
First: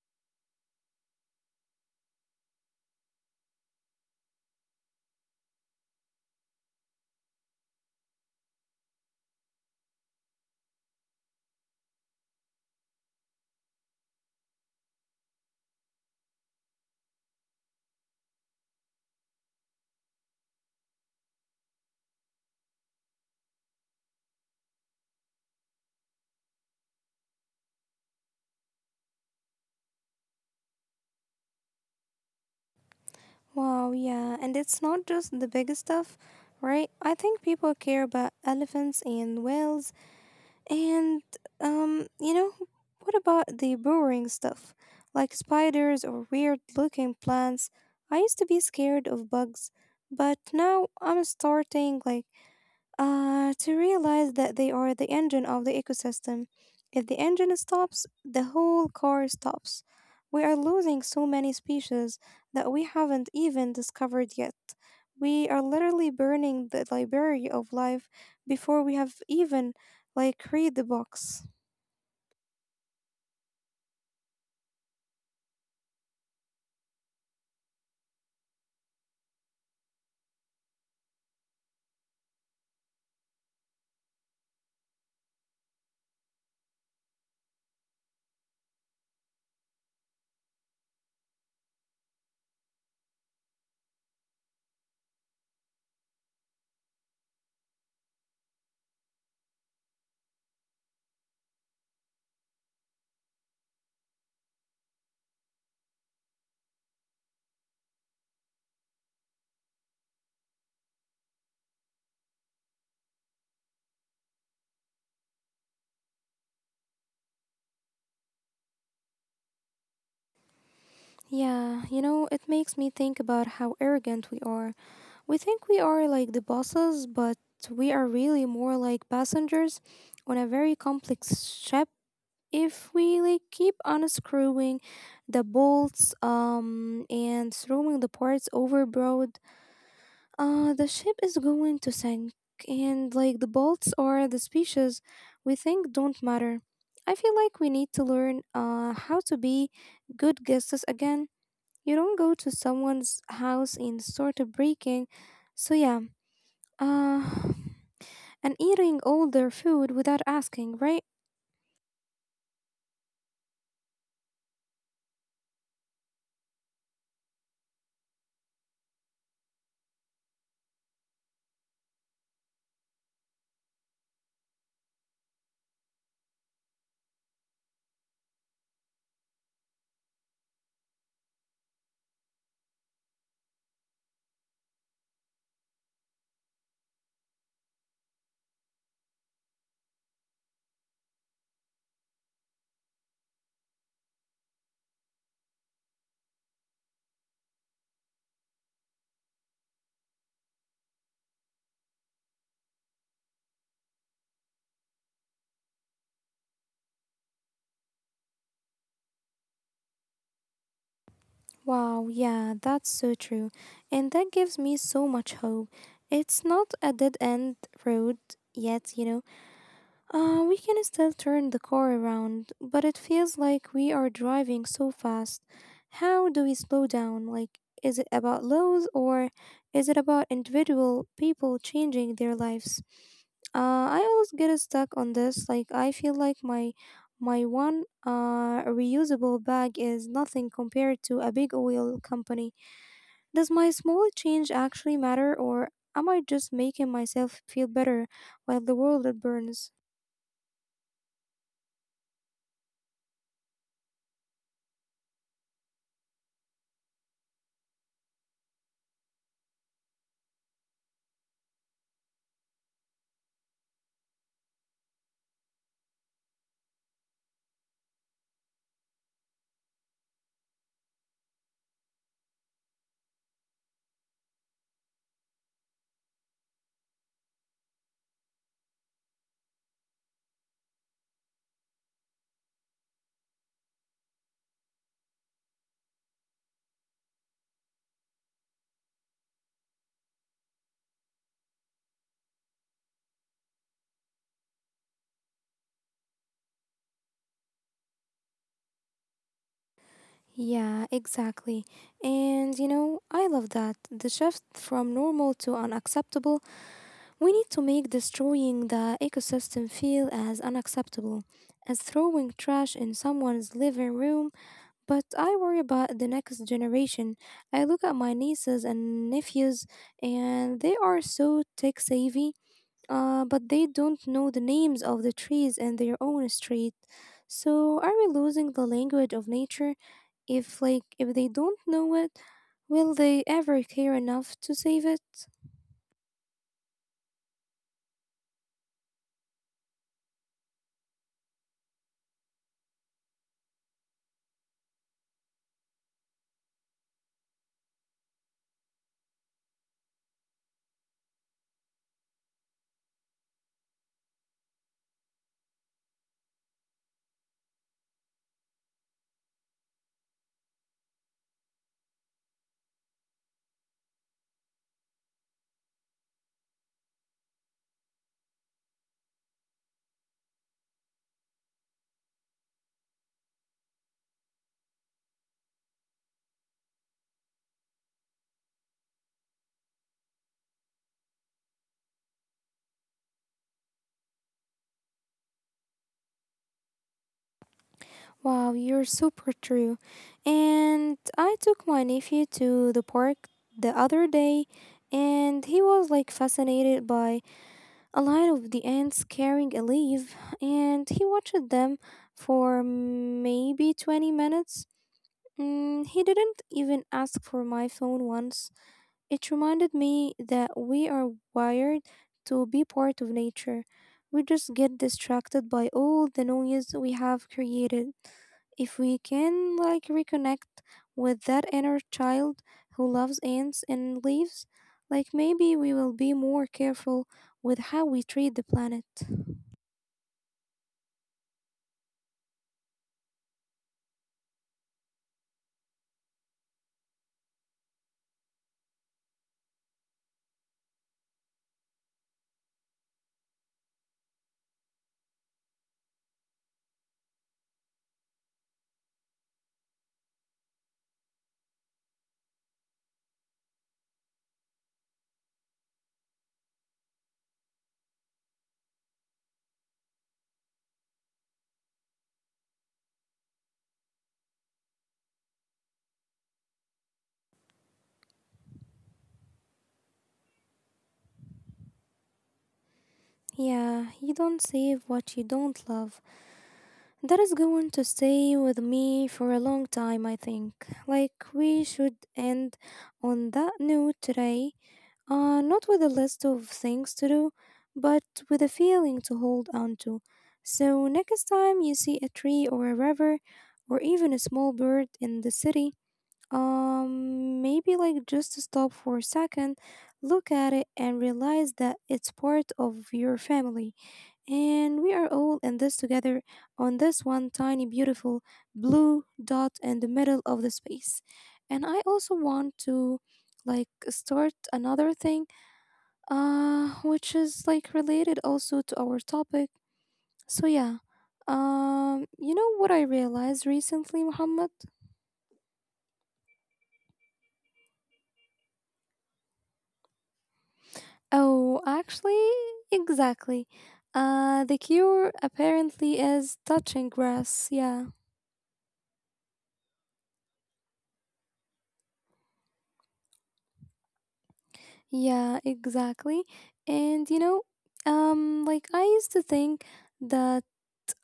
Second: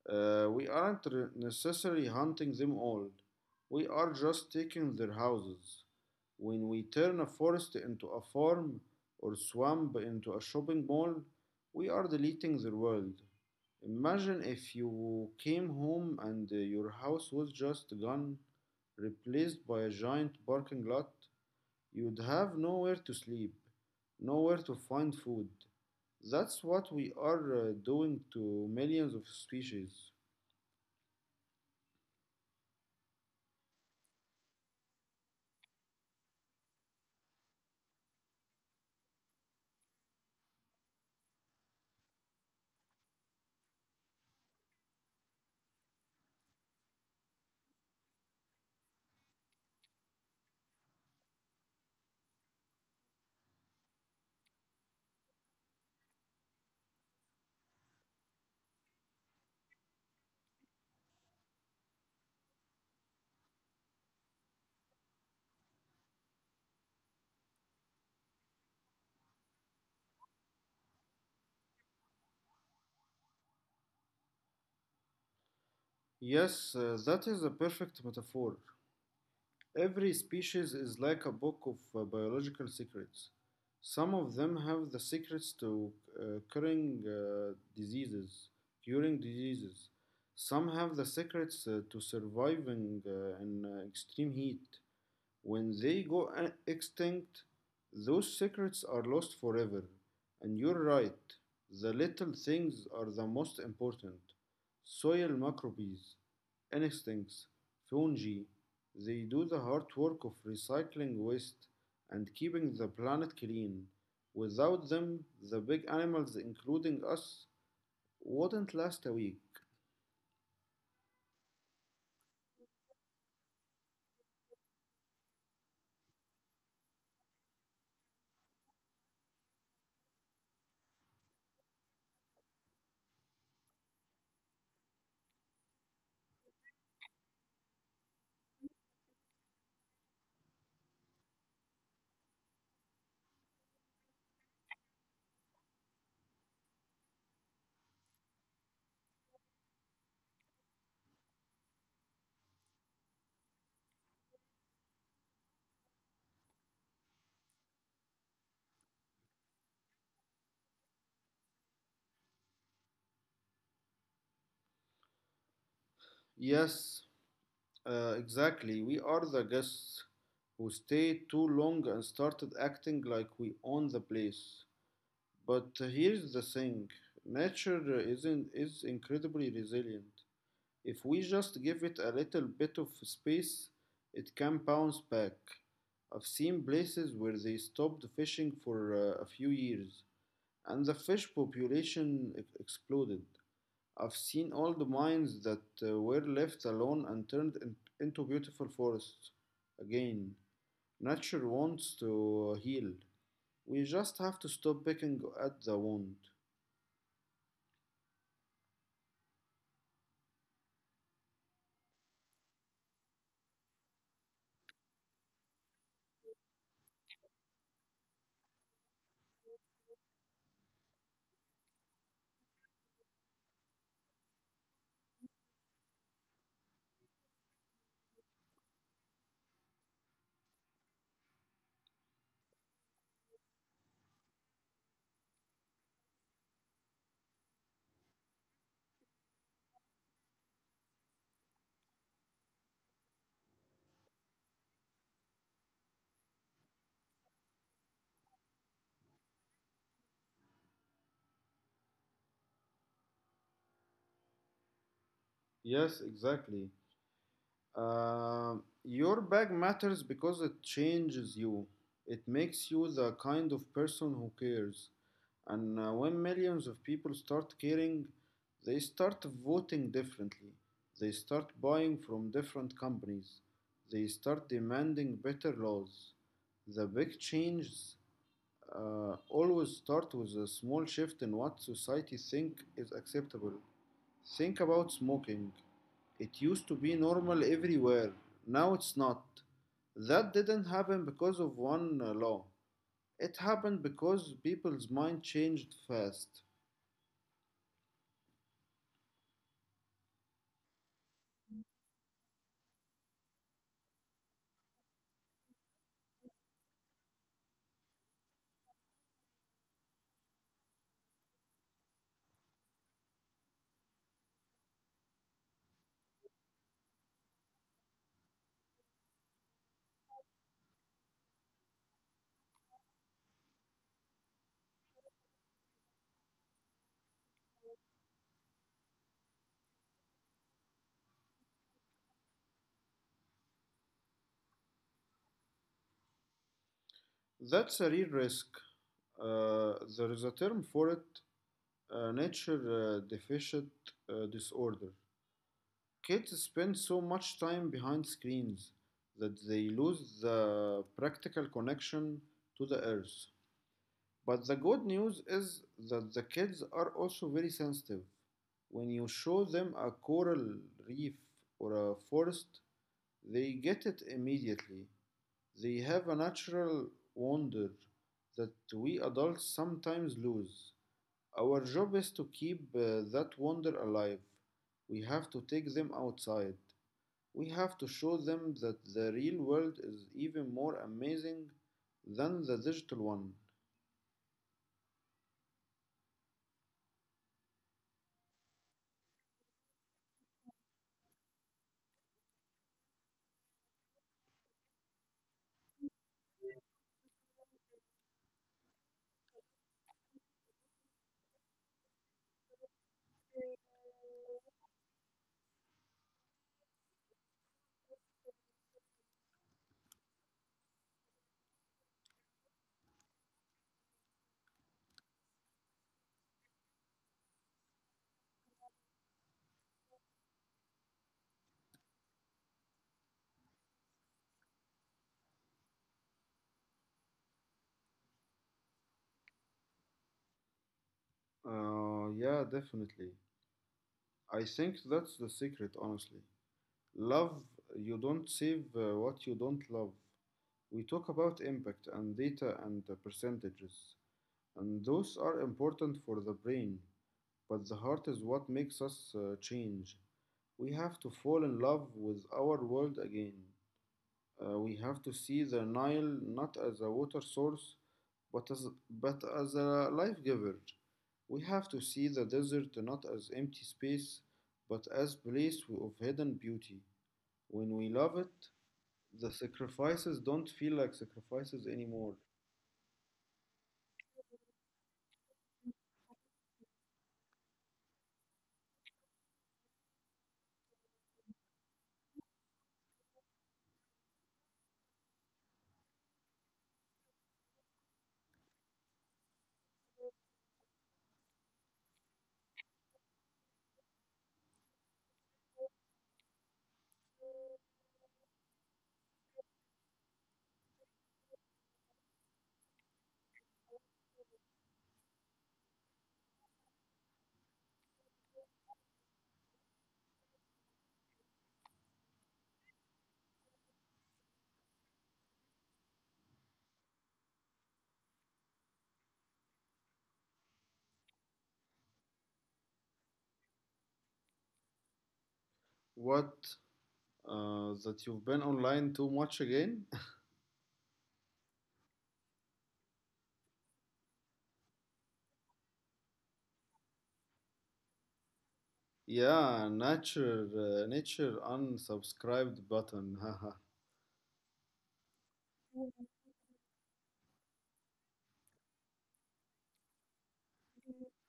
S2: We aren't necessarily hunting them all. We are just taking their houses. When we turn a forest into a farm or swamp into a shopping mall, we are deleting their world. Imagine if you came home and your house was just gone, replaced by a giant parking lot. You'd have nowhere to sleep, nowhere to find food. That's what we are doing to millions of species.
S1: Wow, yeah, and it's not just the big stuff, right? I think people care about elephants and whales, and you know, what about the boring stuff, like spiders or weird-looking plants? I used to be scared of bugs, but now I'm starting like to realize that they are the engine of the ecosystem. If the engine stops, the whole car stops. We are losing so many species that we haven't even discovered yet. We are literally burning the library of life before we have even like read the box.
S2: Yes, that is a perfect metaphor. Every species is like a book of biological secrets. Some of them have the secrets to uh, curing uh, diseases, curing diseases. Some have the secrets to surviving in extreme heat. When they go extinct, those secrets are lost forever. And you're right, the little things are the most important. Soil microbes, insects, fungi, they do the hard work of recycling waste and keeping the planet clean. Without them, the big animals, including us, wouldn't last a week.
S1: Yeah, you know, it makes me think about how arrogant we are. We think we are like the bosses, but we are really more like passengers on a very complex ship. If we like keep unscrewing the bolts and throwing the parts overboard, the ship is going to sink, and like, the bolts or the species we think don't matter. I feel like we need to learn how to be good guesses again. You don't go to someone's house and start breaking, so yeah, uh and eating all their food without asking, right?
S2: Yes, exactly. We are the guests who stayed too long and started acting like we own the place. But here's the thing, nature isn't, is incredibly resilient. If we just give it a little bit of space, it can bounce back. I've seen places where they stopped fishing for a few years and the fish population exploded. I've seen all the mines that were left alone and into beautiful forests. Again, nature wants to heal. We just have to stop picking at the wound.
S1: Wow, yeah, that's so true. And that gives me so much hope. It's not a dead end road yet, you know. We can still turn the car around, but it feels like we are driving so fast. How do we slow down? Like, is it about laws or is it about individual people changing their lives? I always get stuck on this. Like, I feel like my one reusable bag is nothing compared to a big oil company. Does my small change actually matter, or am I just making myself feel better while the world burns?
S2: Yes, exactly. Your bag matters because it changes you. It makes you the kind of person who cares. And when millions of people start caring, they start voting differently. They start buying from different companies. They start demanding better laws. The big changes always start with a small shift in what society think is acceptable. Think about smoking. It used to be normal everywhere. Now it's not. That didn't happen because of one law. It happened because people's mind changed fast.
S1: Yeah, exactly. And you know, I love that. The shift from normal to unacceptable, we need to make destroying the ecosystem feel as unacceptable as throwing trash in someone's living room. But I worry about the next generation. I look at my nieces and nephews, and they are so tech savvy, but they don't know the names of the trees in their own street. So are we losing the language of nature? If they don't know it, will they ever care enough to save it?
S2: That's a real risk. There is a term for it, nature deficient disorder. Kids spend so much time behind screens that they lose the practical connection to the earth. But the good news is that the kids are also very sensitive. When you show them a coral reef or a forest, they get it immediately. They have a natural wonder that we adults sometimes lose. Our job is to keep that wonder alive. We have to take them outside. We have to show them that the real world is even more amazing than the digital one.
S1: Wow, you're super true. And I took my nephew to the park the other day, and he was like fascinated by a line of the ants carrying a leaf, and he watched them for maybe 20 minutes. He didn't even ask for my phone once. It reminded me that we are wired to be part of nature. We just get distracted by all the noise we have created. If we can like reconnect with that inner child who loves ants and leaves, like maybe we will be more careful with how we treat the planet.
S2: Yeah, definitely. I think that's the secret, honestly. Love, you don't save what you don't love. We talk about impact and data and percentages, and those are important for the brain, but the heart is what makes us change. We have to fall in love with our world again. We have to see the Nile not as a water source, but as a life giver. We have to see the desert not as empty space, but as place of hidden beauty. When we love it, the sacrifices don't feel like sacrifices anymore.
S1: Yeah, you don't save what you don't love. That is going to stay with me for a long time, I think. Like, we should end on that note today. Not with a list of things to do, but with a feeling to hold on to. So, next time you see a tree or a river, or even a small bird in the city, maybe like just to stop for a second, look at it, and realize that it's part of your family. And we are all in this together on this one tiny, beautiful blue dot in the middle of the space. And I also want to like start another thing, which is like related also to our topic, so yeah, you know what I realized recently, Muhammad?
S2: What? That you've been online too much again?
S1: Oh, actually, exactly, the cure apparently is touching grass, yeah.
S2: Yeah, nature, nature unsubscribed button.
S1: Yeah, exactly. And you know, like I used to think that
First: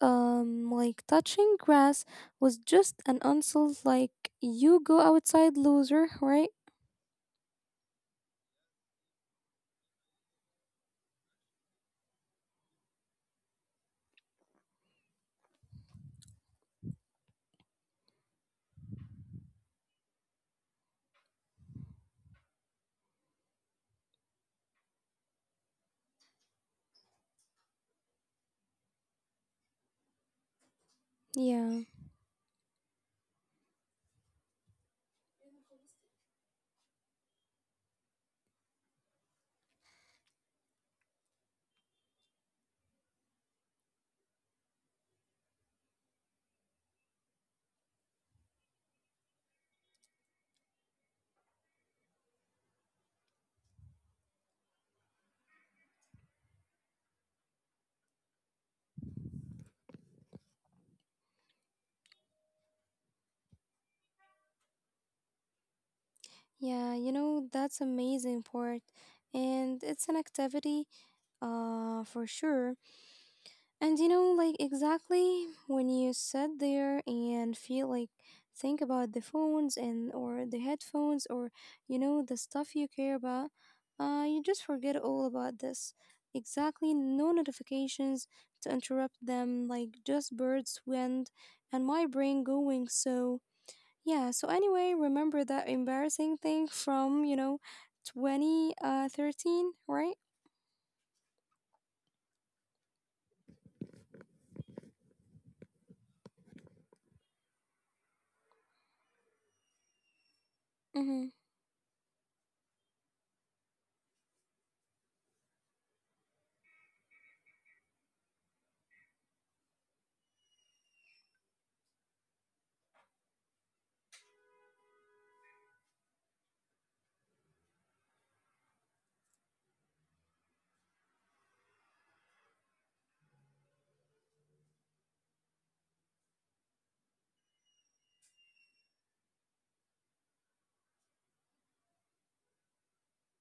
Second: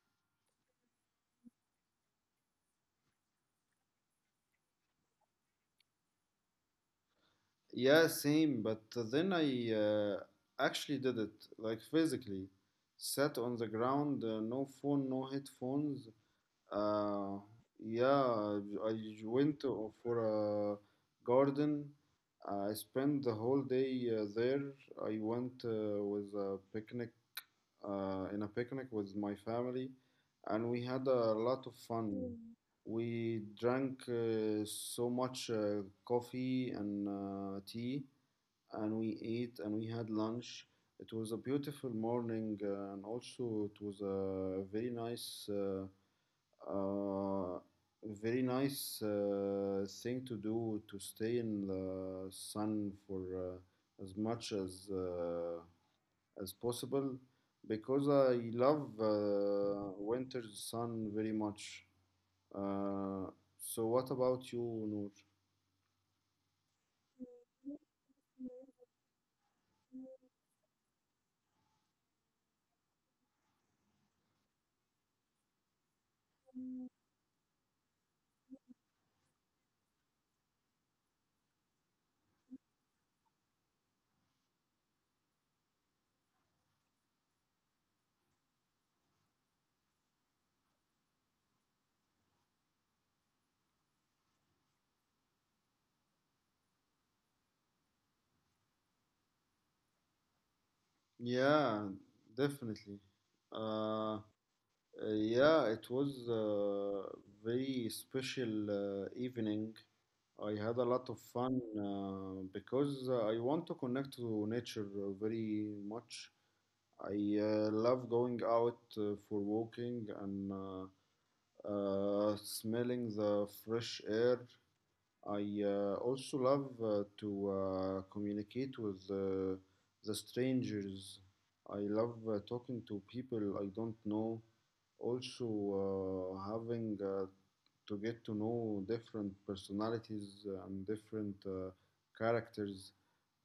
S1: like touching grass was just an insult, like, you go outside, loser, right?
S2: Yeah, same. But then I actually did it, like physically. Sat on the ground, no phone, no headphones. Uh, yeah, I for a garden. I spent the whole day there. I went with a picnic in a picnic with my family, and we had a lot of
S1: Yeah.
S2: fun. Mm. We drank so much coffee and tea, and we ate and we had lunch. It was a beautiful morning, and also it was a uh, very nice thing to do to stay in the sun for as much as possible because I love winter sun very much. Uh, so what about you, Noor?
S1: Yeah, you know, that's amazing part. And it's an activity for sure. And you know, like exactly when you sit there and feel like think about the phones and or the headphones or you know the stuff you care about, you just forget all about this. Exactly, no notifications to interrupt them, like just birds, wind, and my brain going. So yeah. So anyway, remember that embarrassing thing from twenty thirteen, right?
S2: Yeah, definitely. Uh, yeah, it was a very special evening. I had a lot of
S1: Mm-hmm.
S2: fun because I want to connect to nature very much. I love going out for walking and smelling the fresh air. I also love to communicate with the strangers. I love talking to people I don't know. Also, having to get to know different personalities and different characters.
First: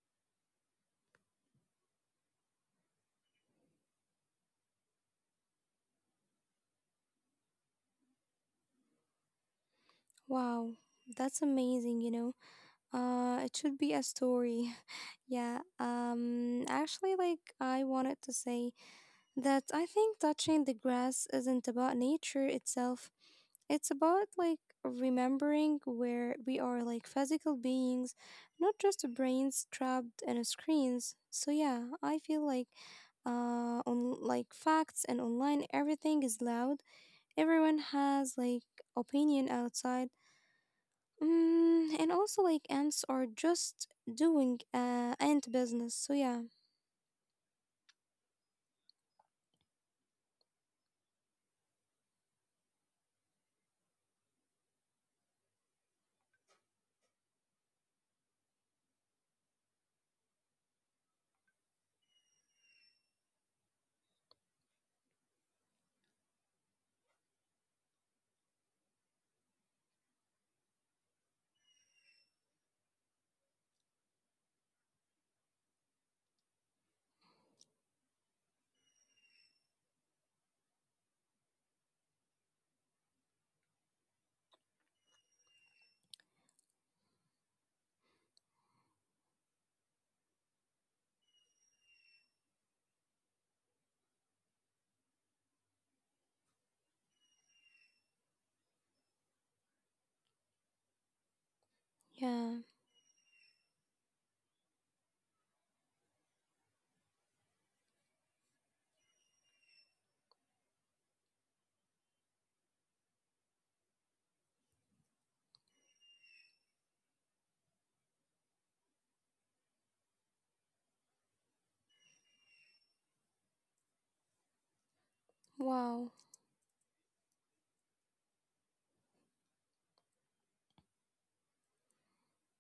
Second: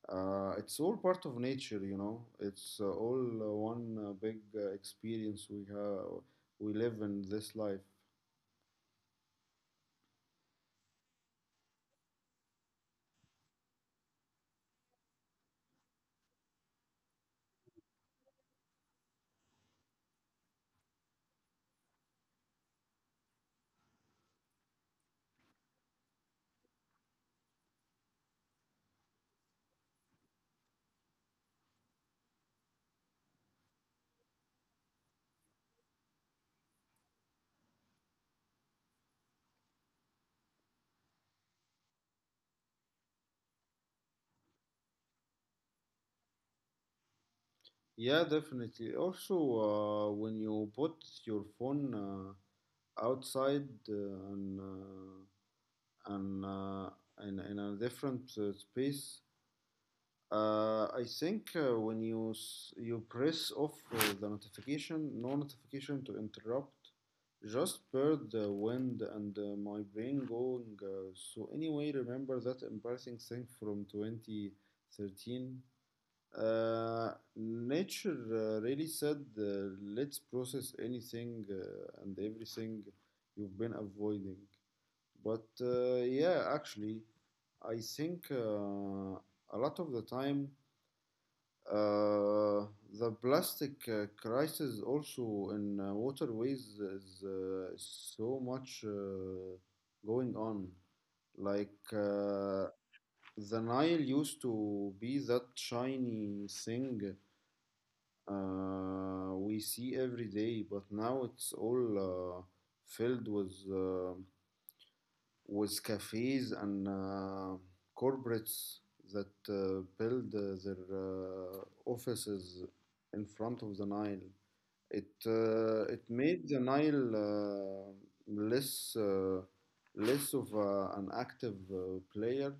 S2: It's all part of nature, you know. It's all one big experience we have. We live in this life.
S1: Wow, that's amazing. You know. It should be a story. Yeah. Actually, like I wanted to say that I think touching the grass isn't about nature itself. It's about like remembering where we are like physical beings, not just brains trapped in screens. So yeah, I feel like on like facts and online everything is loud. Everyone has like opinion outside. And also, like, ants are just doing ant business. So, yeah,
S2: Yeah, definitely. Also, when you put your phone outside and in a different space, I think when you press off the notification, no notification to interrupt, just per the wind and my brain going. So anyway, remember that embarrassing thing from 2013. Nature really said, let's process anything and everything you've been avoiding. But actually, I think a lot of the time uh, the plastic crisis also in waterways is so much going on. Like
S1: yeah,
S2: the Nile used to be that shiny thing we see every day, but now it's all uh, filled with cafes and corporates that build their offices in front of the Nile. It
S1: wow,
S2: made the Nile less less of an active player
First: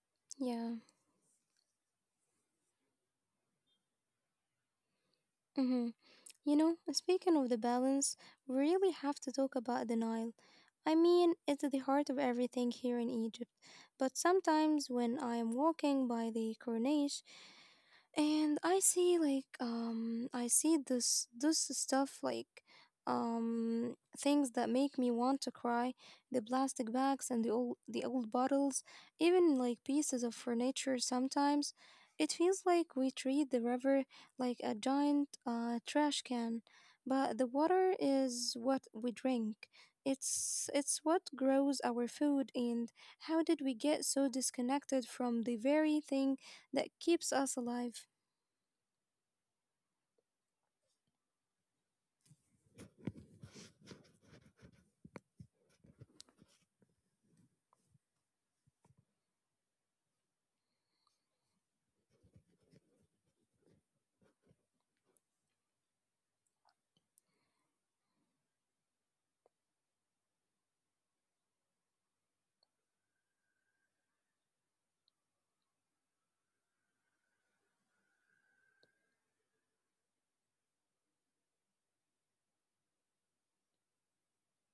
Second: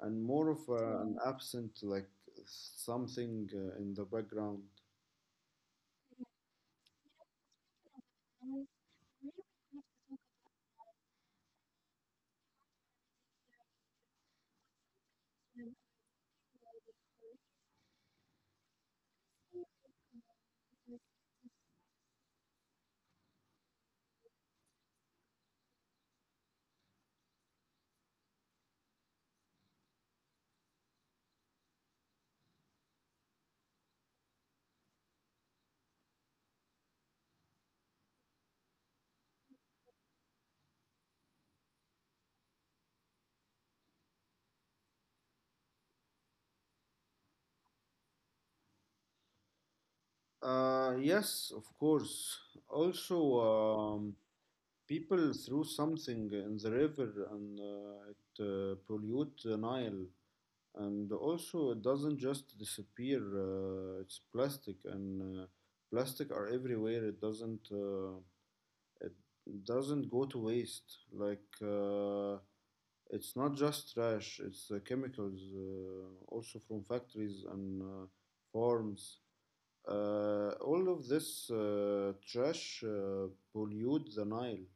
S2: and more of
S1: yeah.
S2: an absent like something in the background.
S1: Mm-hmm. You know, speaking of the balance, we really have to talk about the Nile. I mean, it's the heart of everything here in Egypt. But sometimes when I am walking by the Corniche and I see this stuff, things that make me want to cry, the plastic bags and the old bottles, even like pieces of furniture sometimes. It feels like we treat the river like a giant trash can. But the water is what we drink. It's what grows our food. And how did we get so disconnected from the very thing that keeps us alive?
S2: Yes, of course. Also, um, people threw something in the river and it pollute the Nile. And also, it doesn't just disappear. It's plastic, and plastic are everywhere. It doesn't. It doesn't go to waste. It's not just trash. It's chemicals, also from factories and farms. All of this trash pollute the Nile,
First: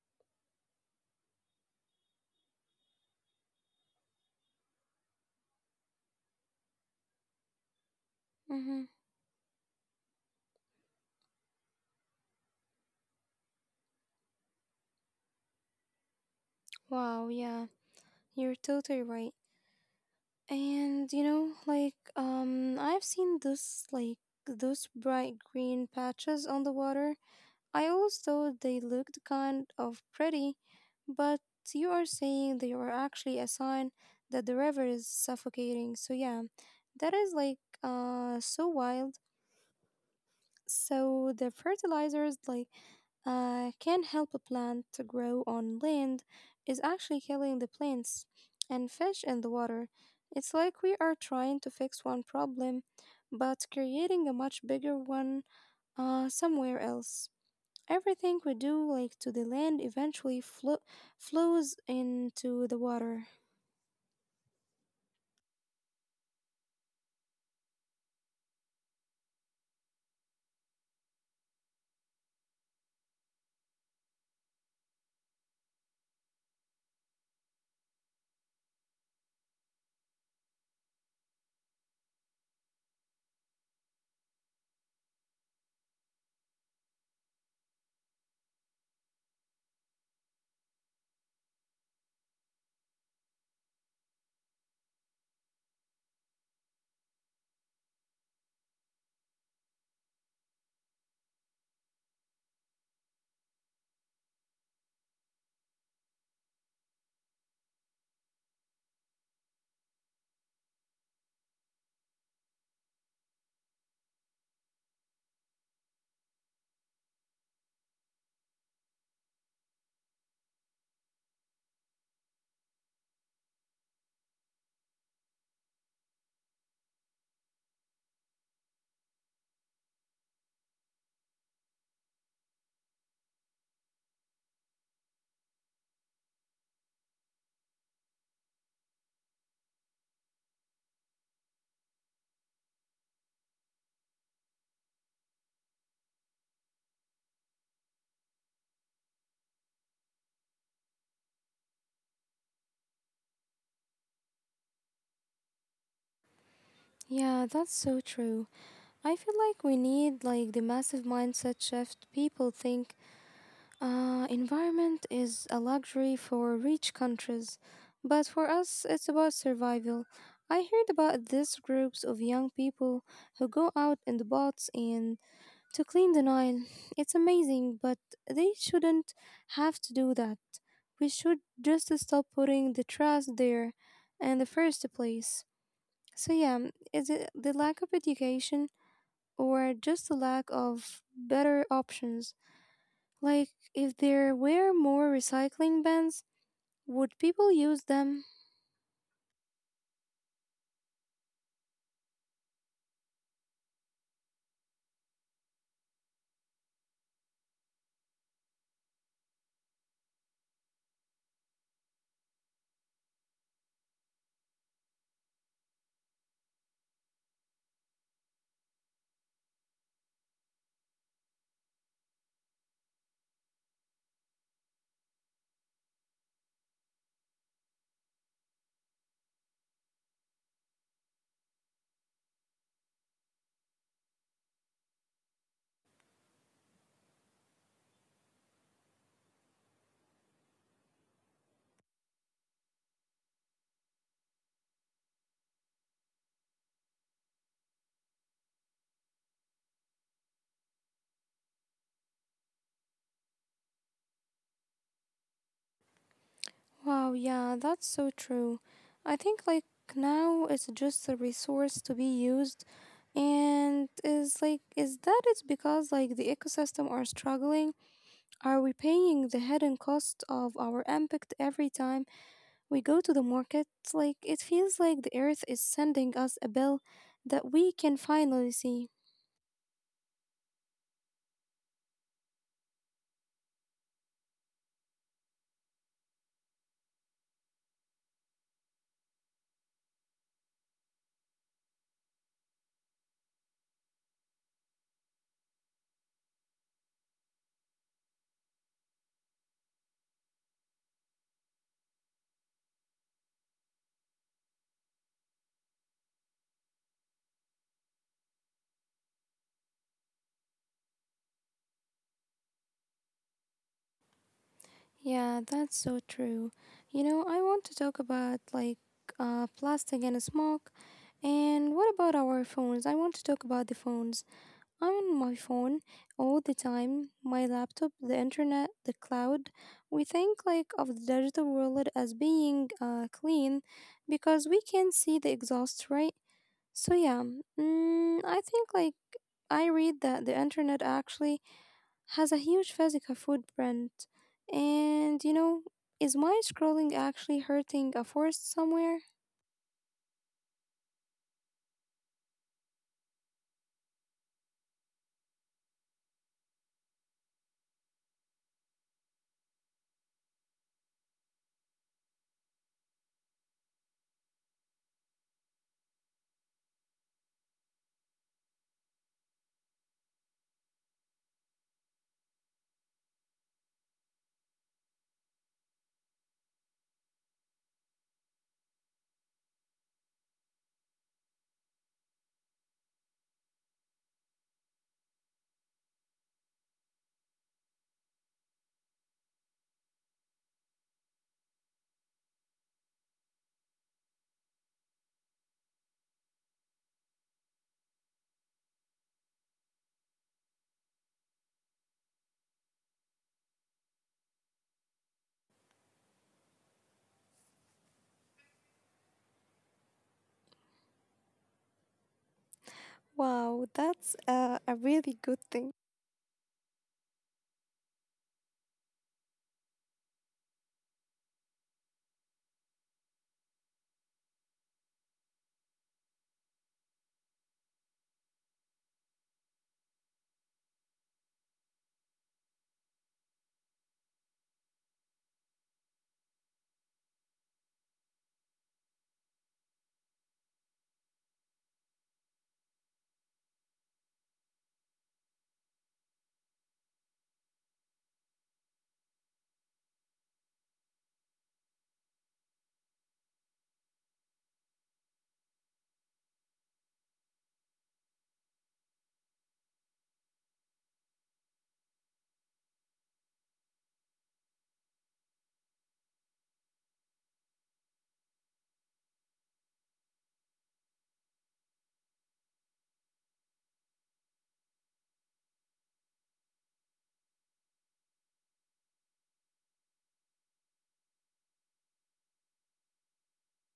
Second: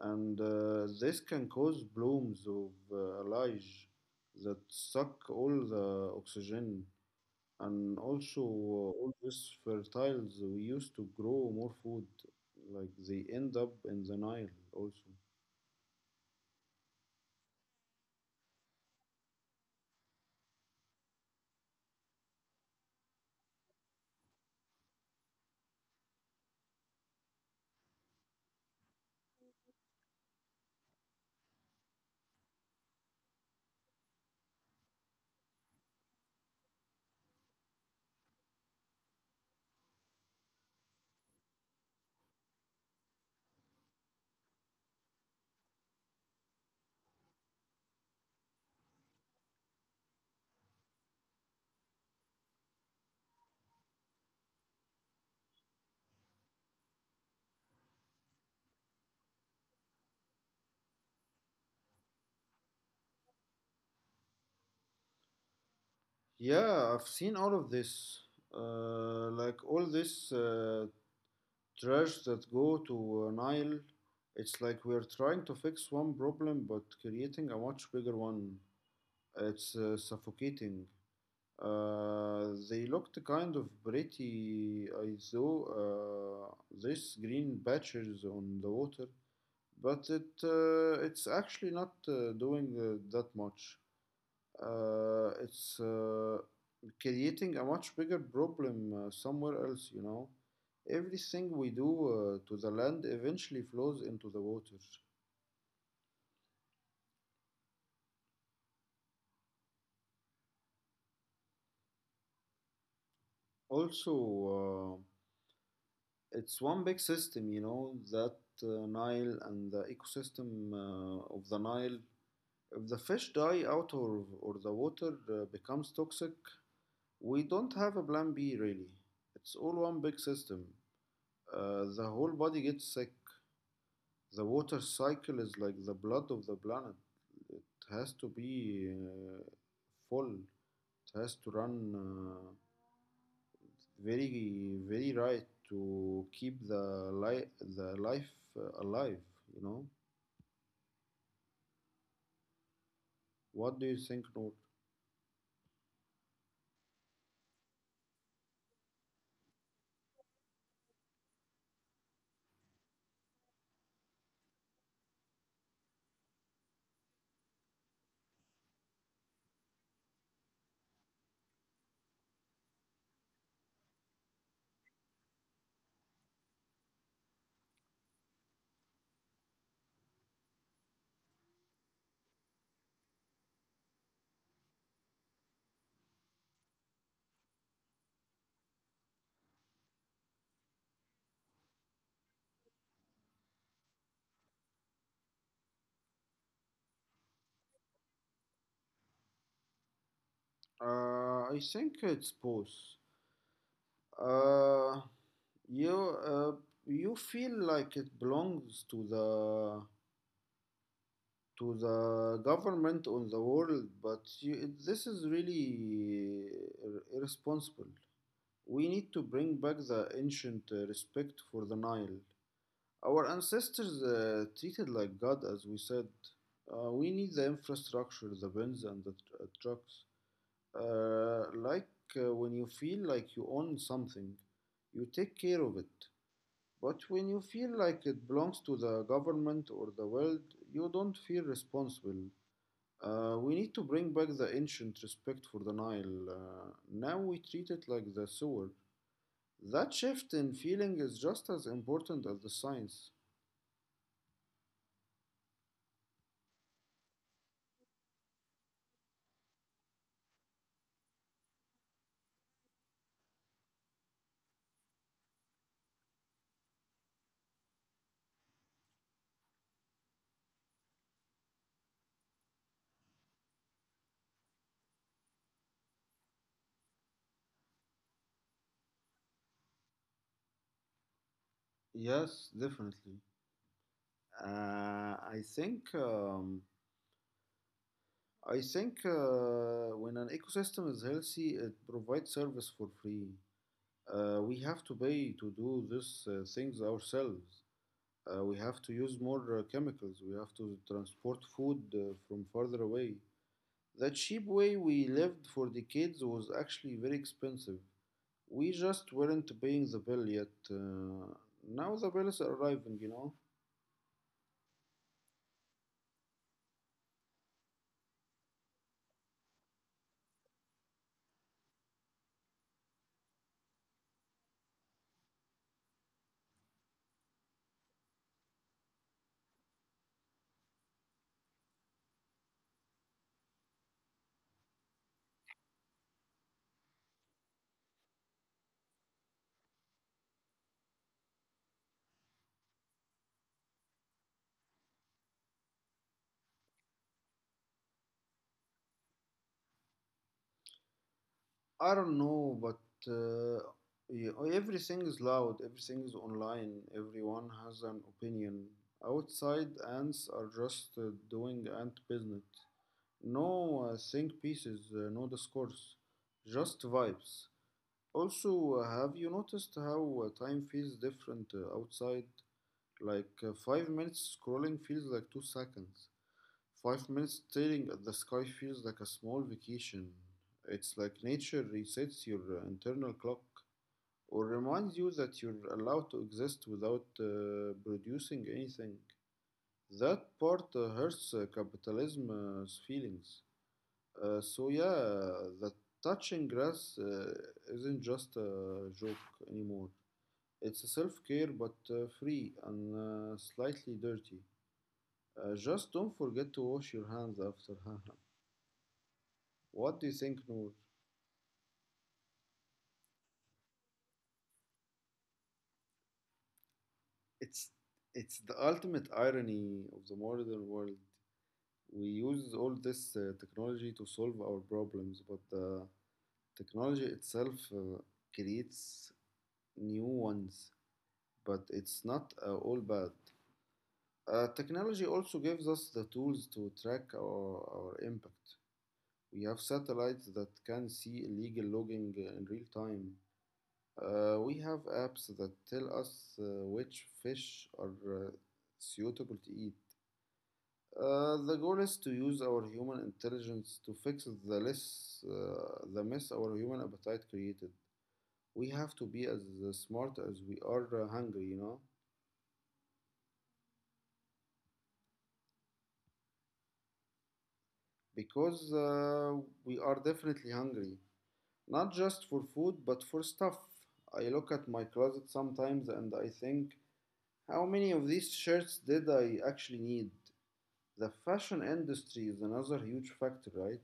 S2: and this can cause blooms of algae that suck all the oxygen, and also
S1: Mm-hmm.
S2: all these fertiles we used to grow more food, like they end up in the Nile also.
S1: Wow, yeah, you're totally right. And you know, I've seen those bright green patches on the water. I always thought they looked kind of pretty, but you are saying they were actually a sign that the river is suffocating. So, yeah, that is so wild. So the fertilizers can help a plant to grow on land is actually killing the plants and fish in the water. It's like we are trying to fix one problem but creating a much bigger one somewhere else. Everything we do, like, to the land eventually flows into the water.
S2: Yeah, I've seen all of this. Like all this trash that go to Nile. It's like we're trying to fix one problem but creating a much bigger one. It's suffocating. They looked kind of pretty, I saw these green patches on the water, but it's actually not doing that much. It's Creating a much bigger problem somewhere else, you know. Everything we do to the land eventually flows into the water. Also, it's one big system, you know, that Nile and the ecosystem of the Nile. If the fish die out or the water becomes toxic, we don't have a plan B really. It's all one big system. The whole body gets sick. The water cycle is like the blood of the planet. It has to be full. It has to run very very right to keep the life alive. You know. What do you think, Noor?
S1: Yeah, that's so true. I feel like we need like the massive mindset shift. People think environment is a luxury for rich countries, but for us, it's about survival. I heard about these groups of young people who go out in the boats and to clean the Nile. It's amazing, but they shouldn't have to do that. We should just stop putting the trash there in the first place. So, yeah, is it the lack of education or just the lack of better options? Like, if there were more recycling bins, would people use them?
S2: I think it's both. Uh, you uh, you feel like it belongs to the government on the world, but you, this is really irresponsible. We need to bring back the ancient respect for the Nile. Our ancestors treated like God, as we said. We need the infrastructure, the bins and the trucks. Uh, like when you feel like you own something, you take care of it. But when you feel like it belongs to the government or the world, you don't feel responsible. We need to bring back the ancient respect for the Nile. Now we treat it like the sewer. That shift in feeling is just as important as the science.
S1: Wow, yeah, that's so true. I think, like, now it's just a resource to be used. And is like, is that it's because, like, the ecosystem are struggling? Are we paying the hidden cost of our impact every time we go to the market? Like, it feels like the earth is sending us a bill that we can finally see.
S2: Yes, definitely. Uh, I think um, I think when an ecosystem is healthy, it provides service for free. We have to pay to do these things ourselves. We have to use more chemicals. We have to transport food from farther away. The cheap way we lived for decades was actually very expensive. We just weren't paying the bill yet. Now the bill is arriving, you know.
S1: Yeah, that's so true. You know, I want to talk about like plastic and smoke. And what about our phones? I want to talk about the phones. I'm on my phone all the time, my laptop, the internet, the cloud. We think like of the digital world as being clean because we can see the exhaust, right? So yeah, I think like I read that the internet actually has a huge physical footprint. And you know, is mind scrolling actually hurting a forest somewhere?
S2: I don't know, but uh, yeah, everything is loud, everything is online, everyone has an opinion. Outside, ants are just doing ant business. No think pieces, no discourse, just vibes. Also, have you noticed how time feels different outside? Like 5 minutes scrolling feels like 2 seconds. 5 minutes staring at the sky feels like a small vacation. It's like nature resets your internal clock or reminds you that you're allowed to exist without producing anything. That part hurts capitalism's feelings. So, yeah, the touching grass isn't just a joke anymore. It's a self care but free and slightly dirty. Just don't forget to wash your hands after Hanham. What do you think, Noor?
S1: Wow, that's a really good thing.
S2: It's it's the ultimate irony of the modern world. We use all this technology to solve our problems, but the technology itself creates new ones. But it's not all bad. Technology also gives us the tools to track our impact. We have satellites that can see illegal logging in real time. We have apps that tell us which fish are suitable to eat. The goal is to use our human intelligence to fix the mess our human appetite created. We have to be as smart as we are hungry, you know, because we are definitely hungry, not just for food but for stuff. I look at my closet sometimes and I think, how many of these shirts did I actually need? The fashion industry is another huge factor, right?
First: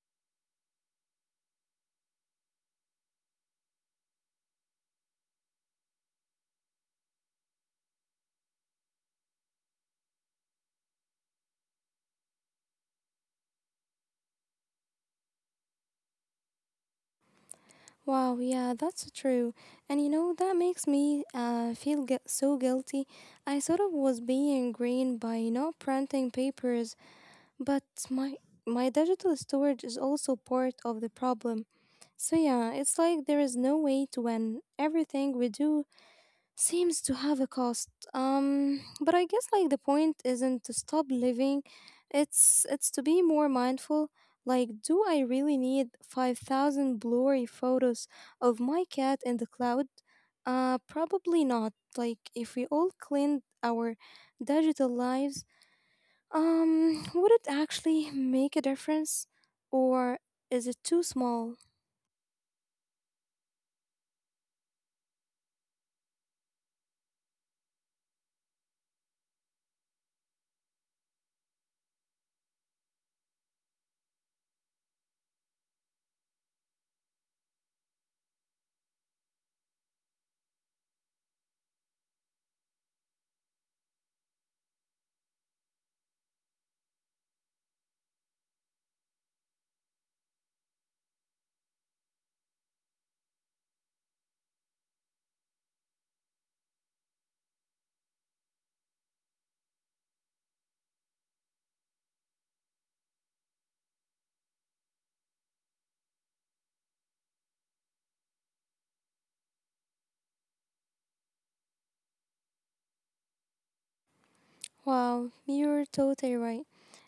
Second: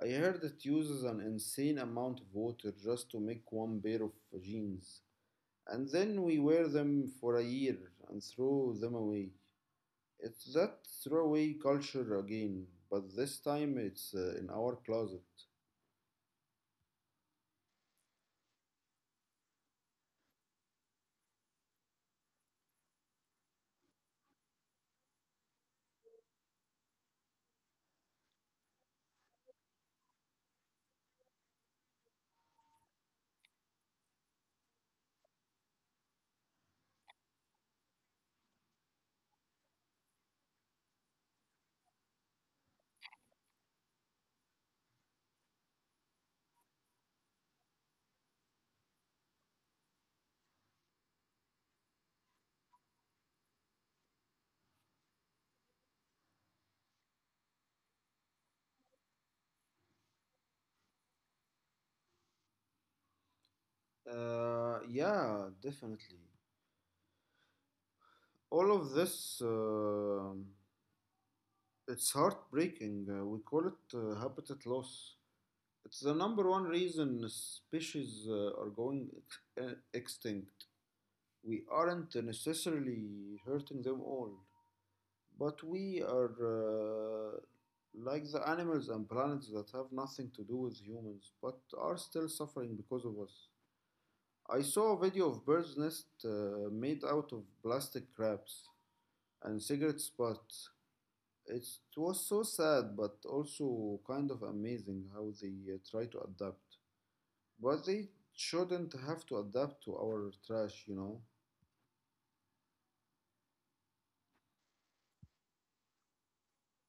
S2: I heard it uses an insane amount of water just to make one pair of jeans. And then we wear them for a year and throw them away. It's that throwaway culture again, but this time it's in our closet.
S1: Wow, yeah, that's true. And you know, that makes me feel so guilty. I sort of was being green by not printing papers, but my my digital storage is also part of the problem. So yeah, it's like there is no way to win. Everything we do seems to have a cost, but I guess like the point isn't to stop living, it's to be more mindful. Like, do I really need 5,000 blurry photos of my cat in the cloud? Probably not. Like if we all cleaned our digital lives, would it actually make a difference, or is it too small?
S2: Yeah, definitely. All of this, it's heartbreaking. We call it habitat loss. It's the number one reason species are going extinct. We aren't necessarily hurting them all, but we are like the animals and planets that have nothing to do with humans but are still suffering because of us. I saw a video of bird's nest made out of plastic wraps and cigarette butts. It was so sad but also kind of amazing how they try to adapt. But they shouldn't have to adapt to our trash, you know?
S1: Wow, you're totally right.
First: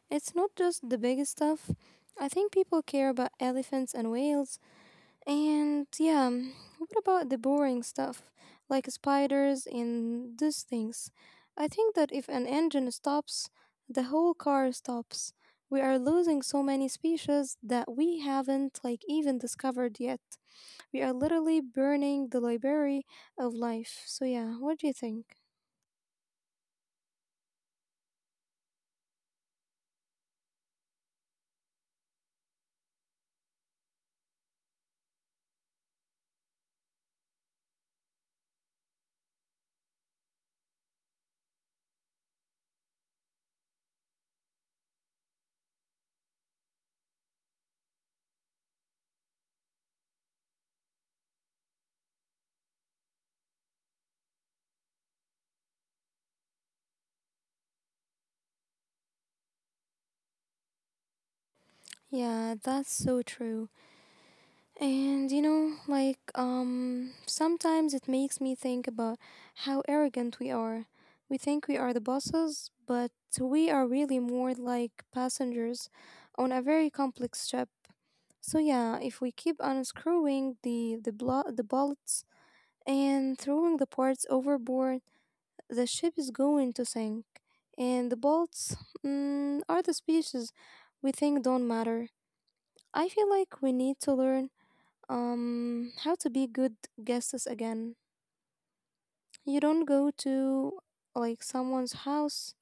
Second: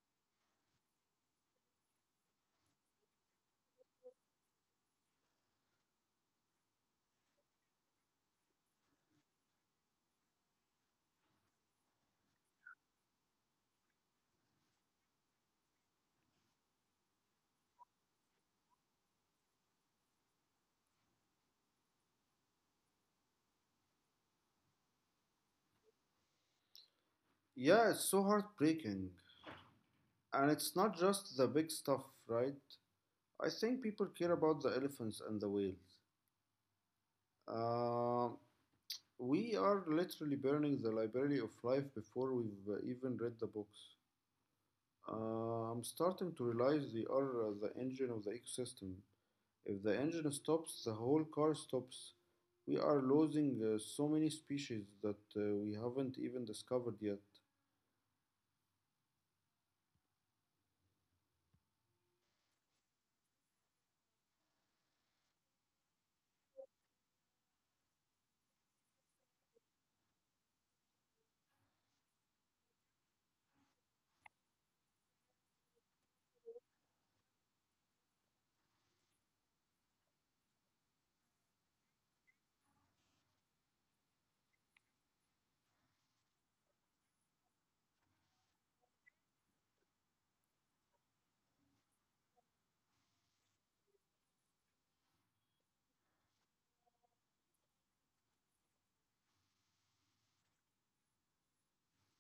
S1: It's not just the big stuff. I think people care about elephants and whales. And yeah, what about the boring stuff, like spiders and these things? I think that if an engine stops, the whole car stops. We are losing so many species that we haven't like even discovered yet. We are literally burning the library of life. So yeah, what do you think?
S2: Yeah, it's so heartbreaking. And it's not just the big stuff, right? I think people care about the elephants and the whales. Uh, we are literally burning the library of life before we've even read the books. I'm starting to realize they are the engine of the ecosystem. If the engine stops, the whole car stops. We are losing so many species that we haven't even discovered yet.
S1: Yeah, that's so true. And you know, sometimes it makes me think about how arrogant we are. We think we are the bosses, but we are really more like passengers on a very complex ship. So yeah, if we keep unscrewing the bolts and throwing the parts overboard, the ship is going to sink. And the bolts, are the species we think don't matter. I feel like we need to learn how to be good guests again. You don't go to like someone's house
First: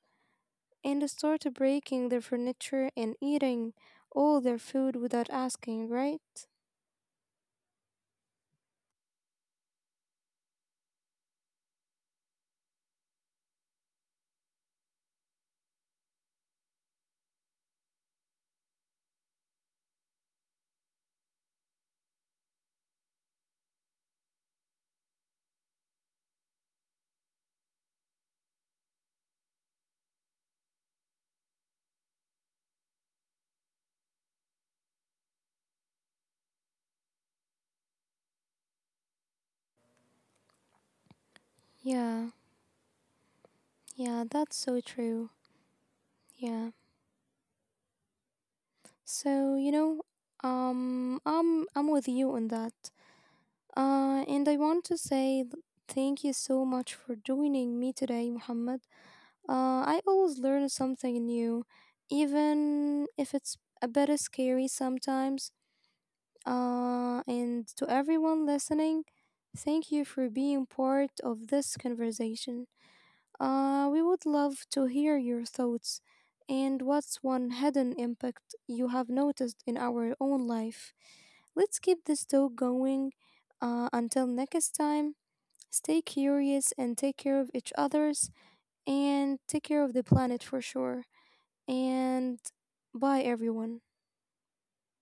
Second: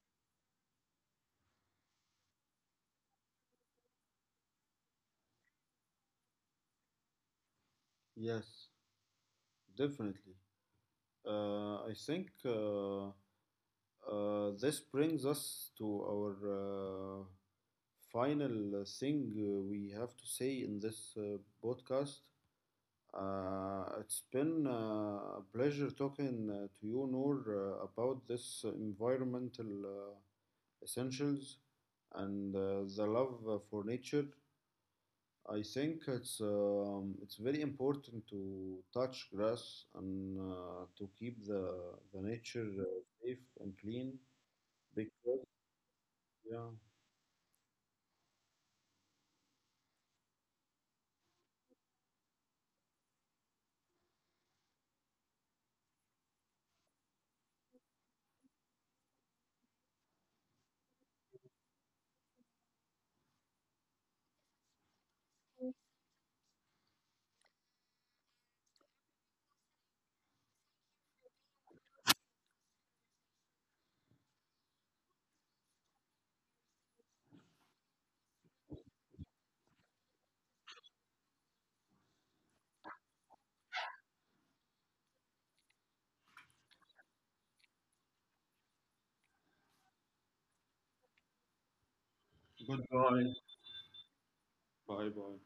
S1: and start breaking their furniture and eating all their food without asking, right?
S2: Yes, definitely. I think This brings us to our final thing we have to say in this podcast. It's been a pleasure talking to you, Noor, about this environmental essentials and the love for nature. I think it's very important to touch grass and to keep the nature
S1: Yeah.
S2: safe and clean
S1: Yeah, that's so
S2: because
S1: true.
S2: yeah.
S1: Yeah, so you know, I'm with you on that. And I want to say, thank you so much for joining me today, Muhammad. I always learn something new, even if it's a bit scary sometimes. And to everyone listening, thank you for being part of this conversation. We would love to hear your thoughts and what's one hidden impact you have noticed in our own life. Let's keep this talk going. Until next time, stay curious and take care of each others and take care of the planet for sure. And
S2: Goodbye.
S1: bye, everyone.
S2: Bye bye.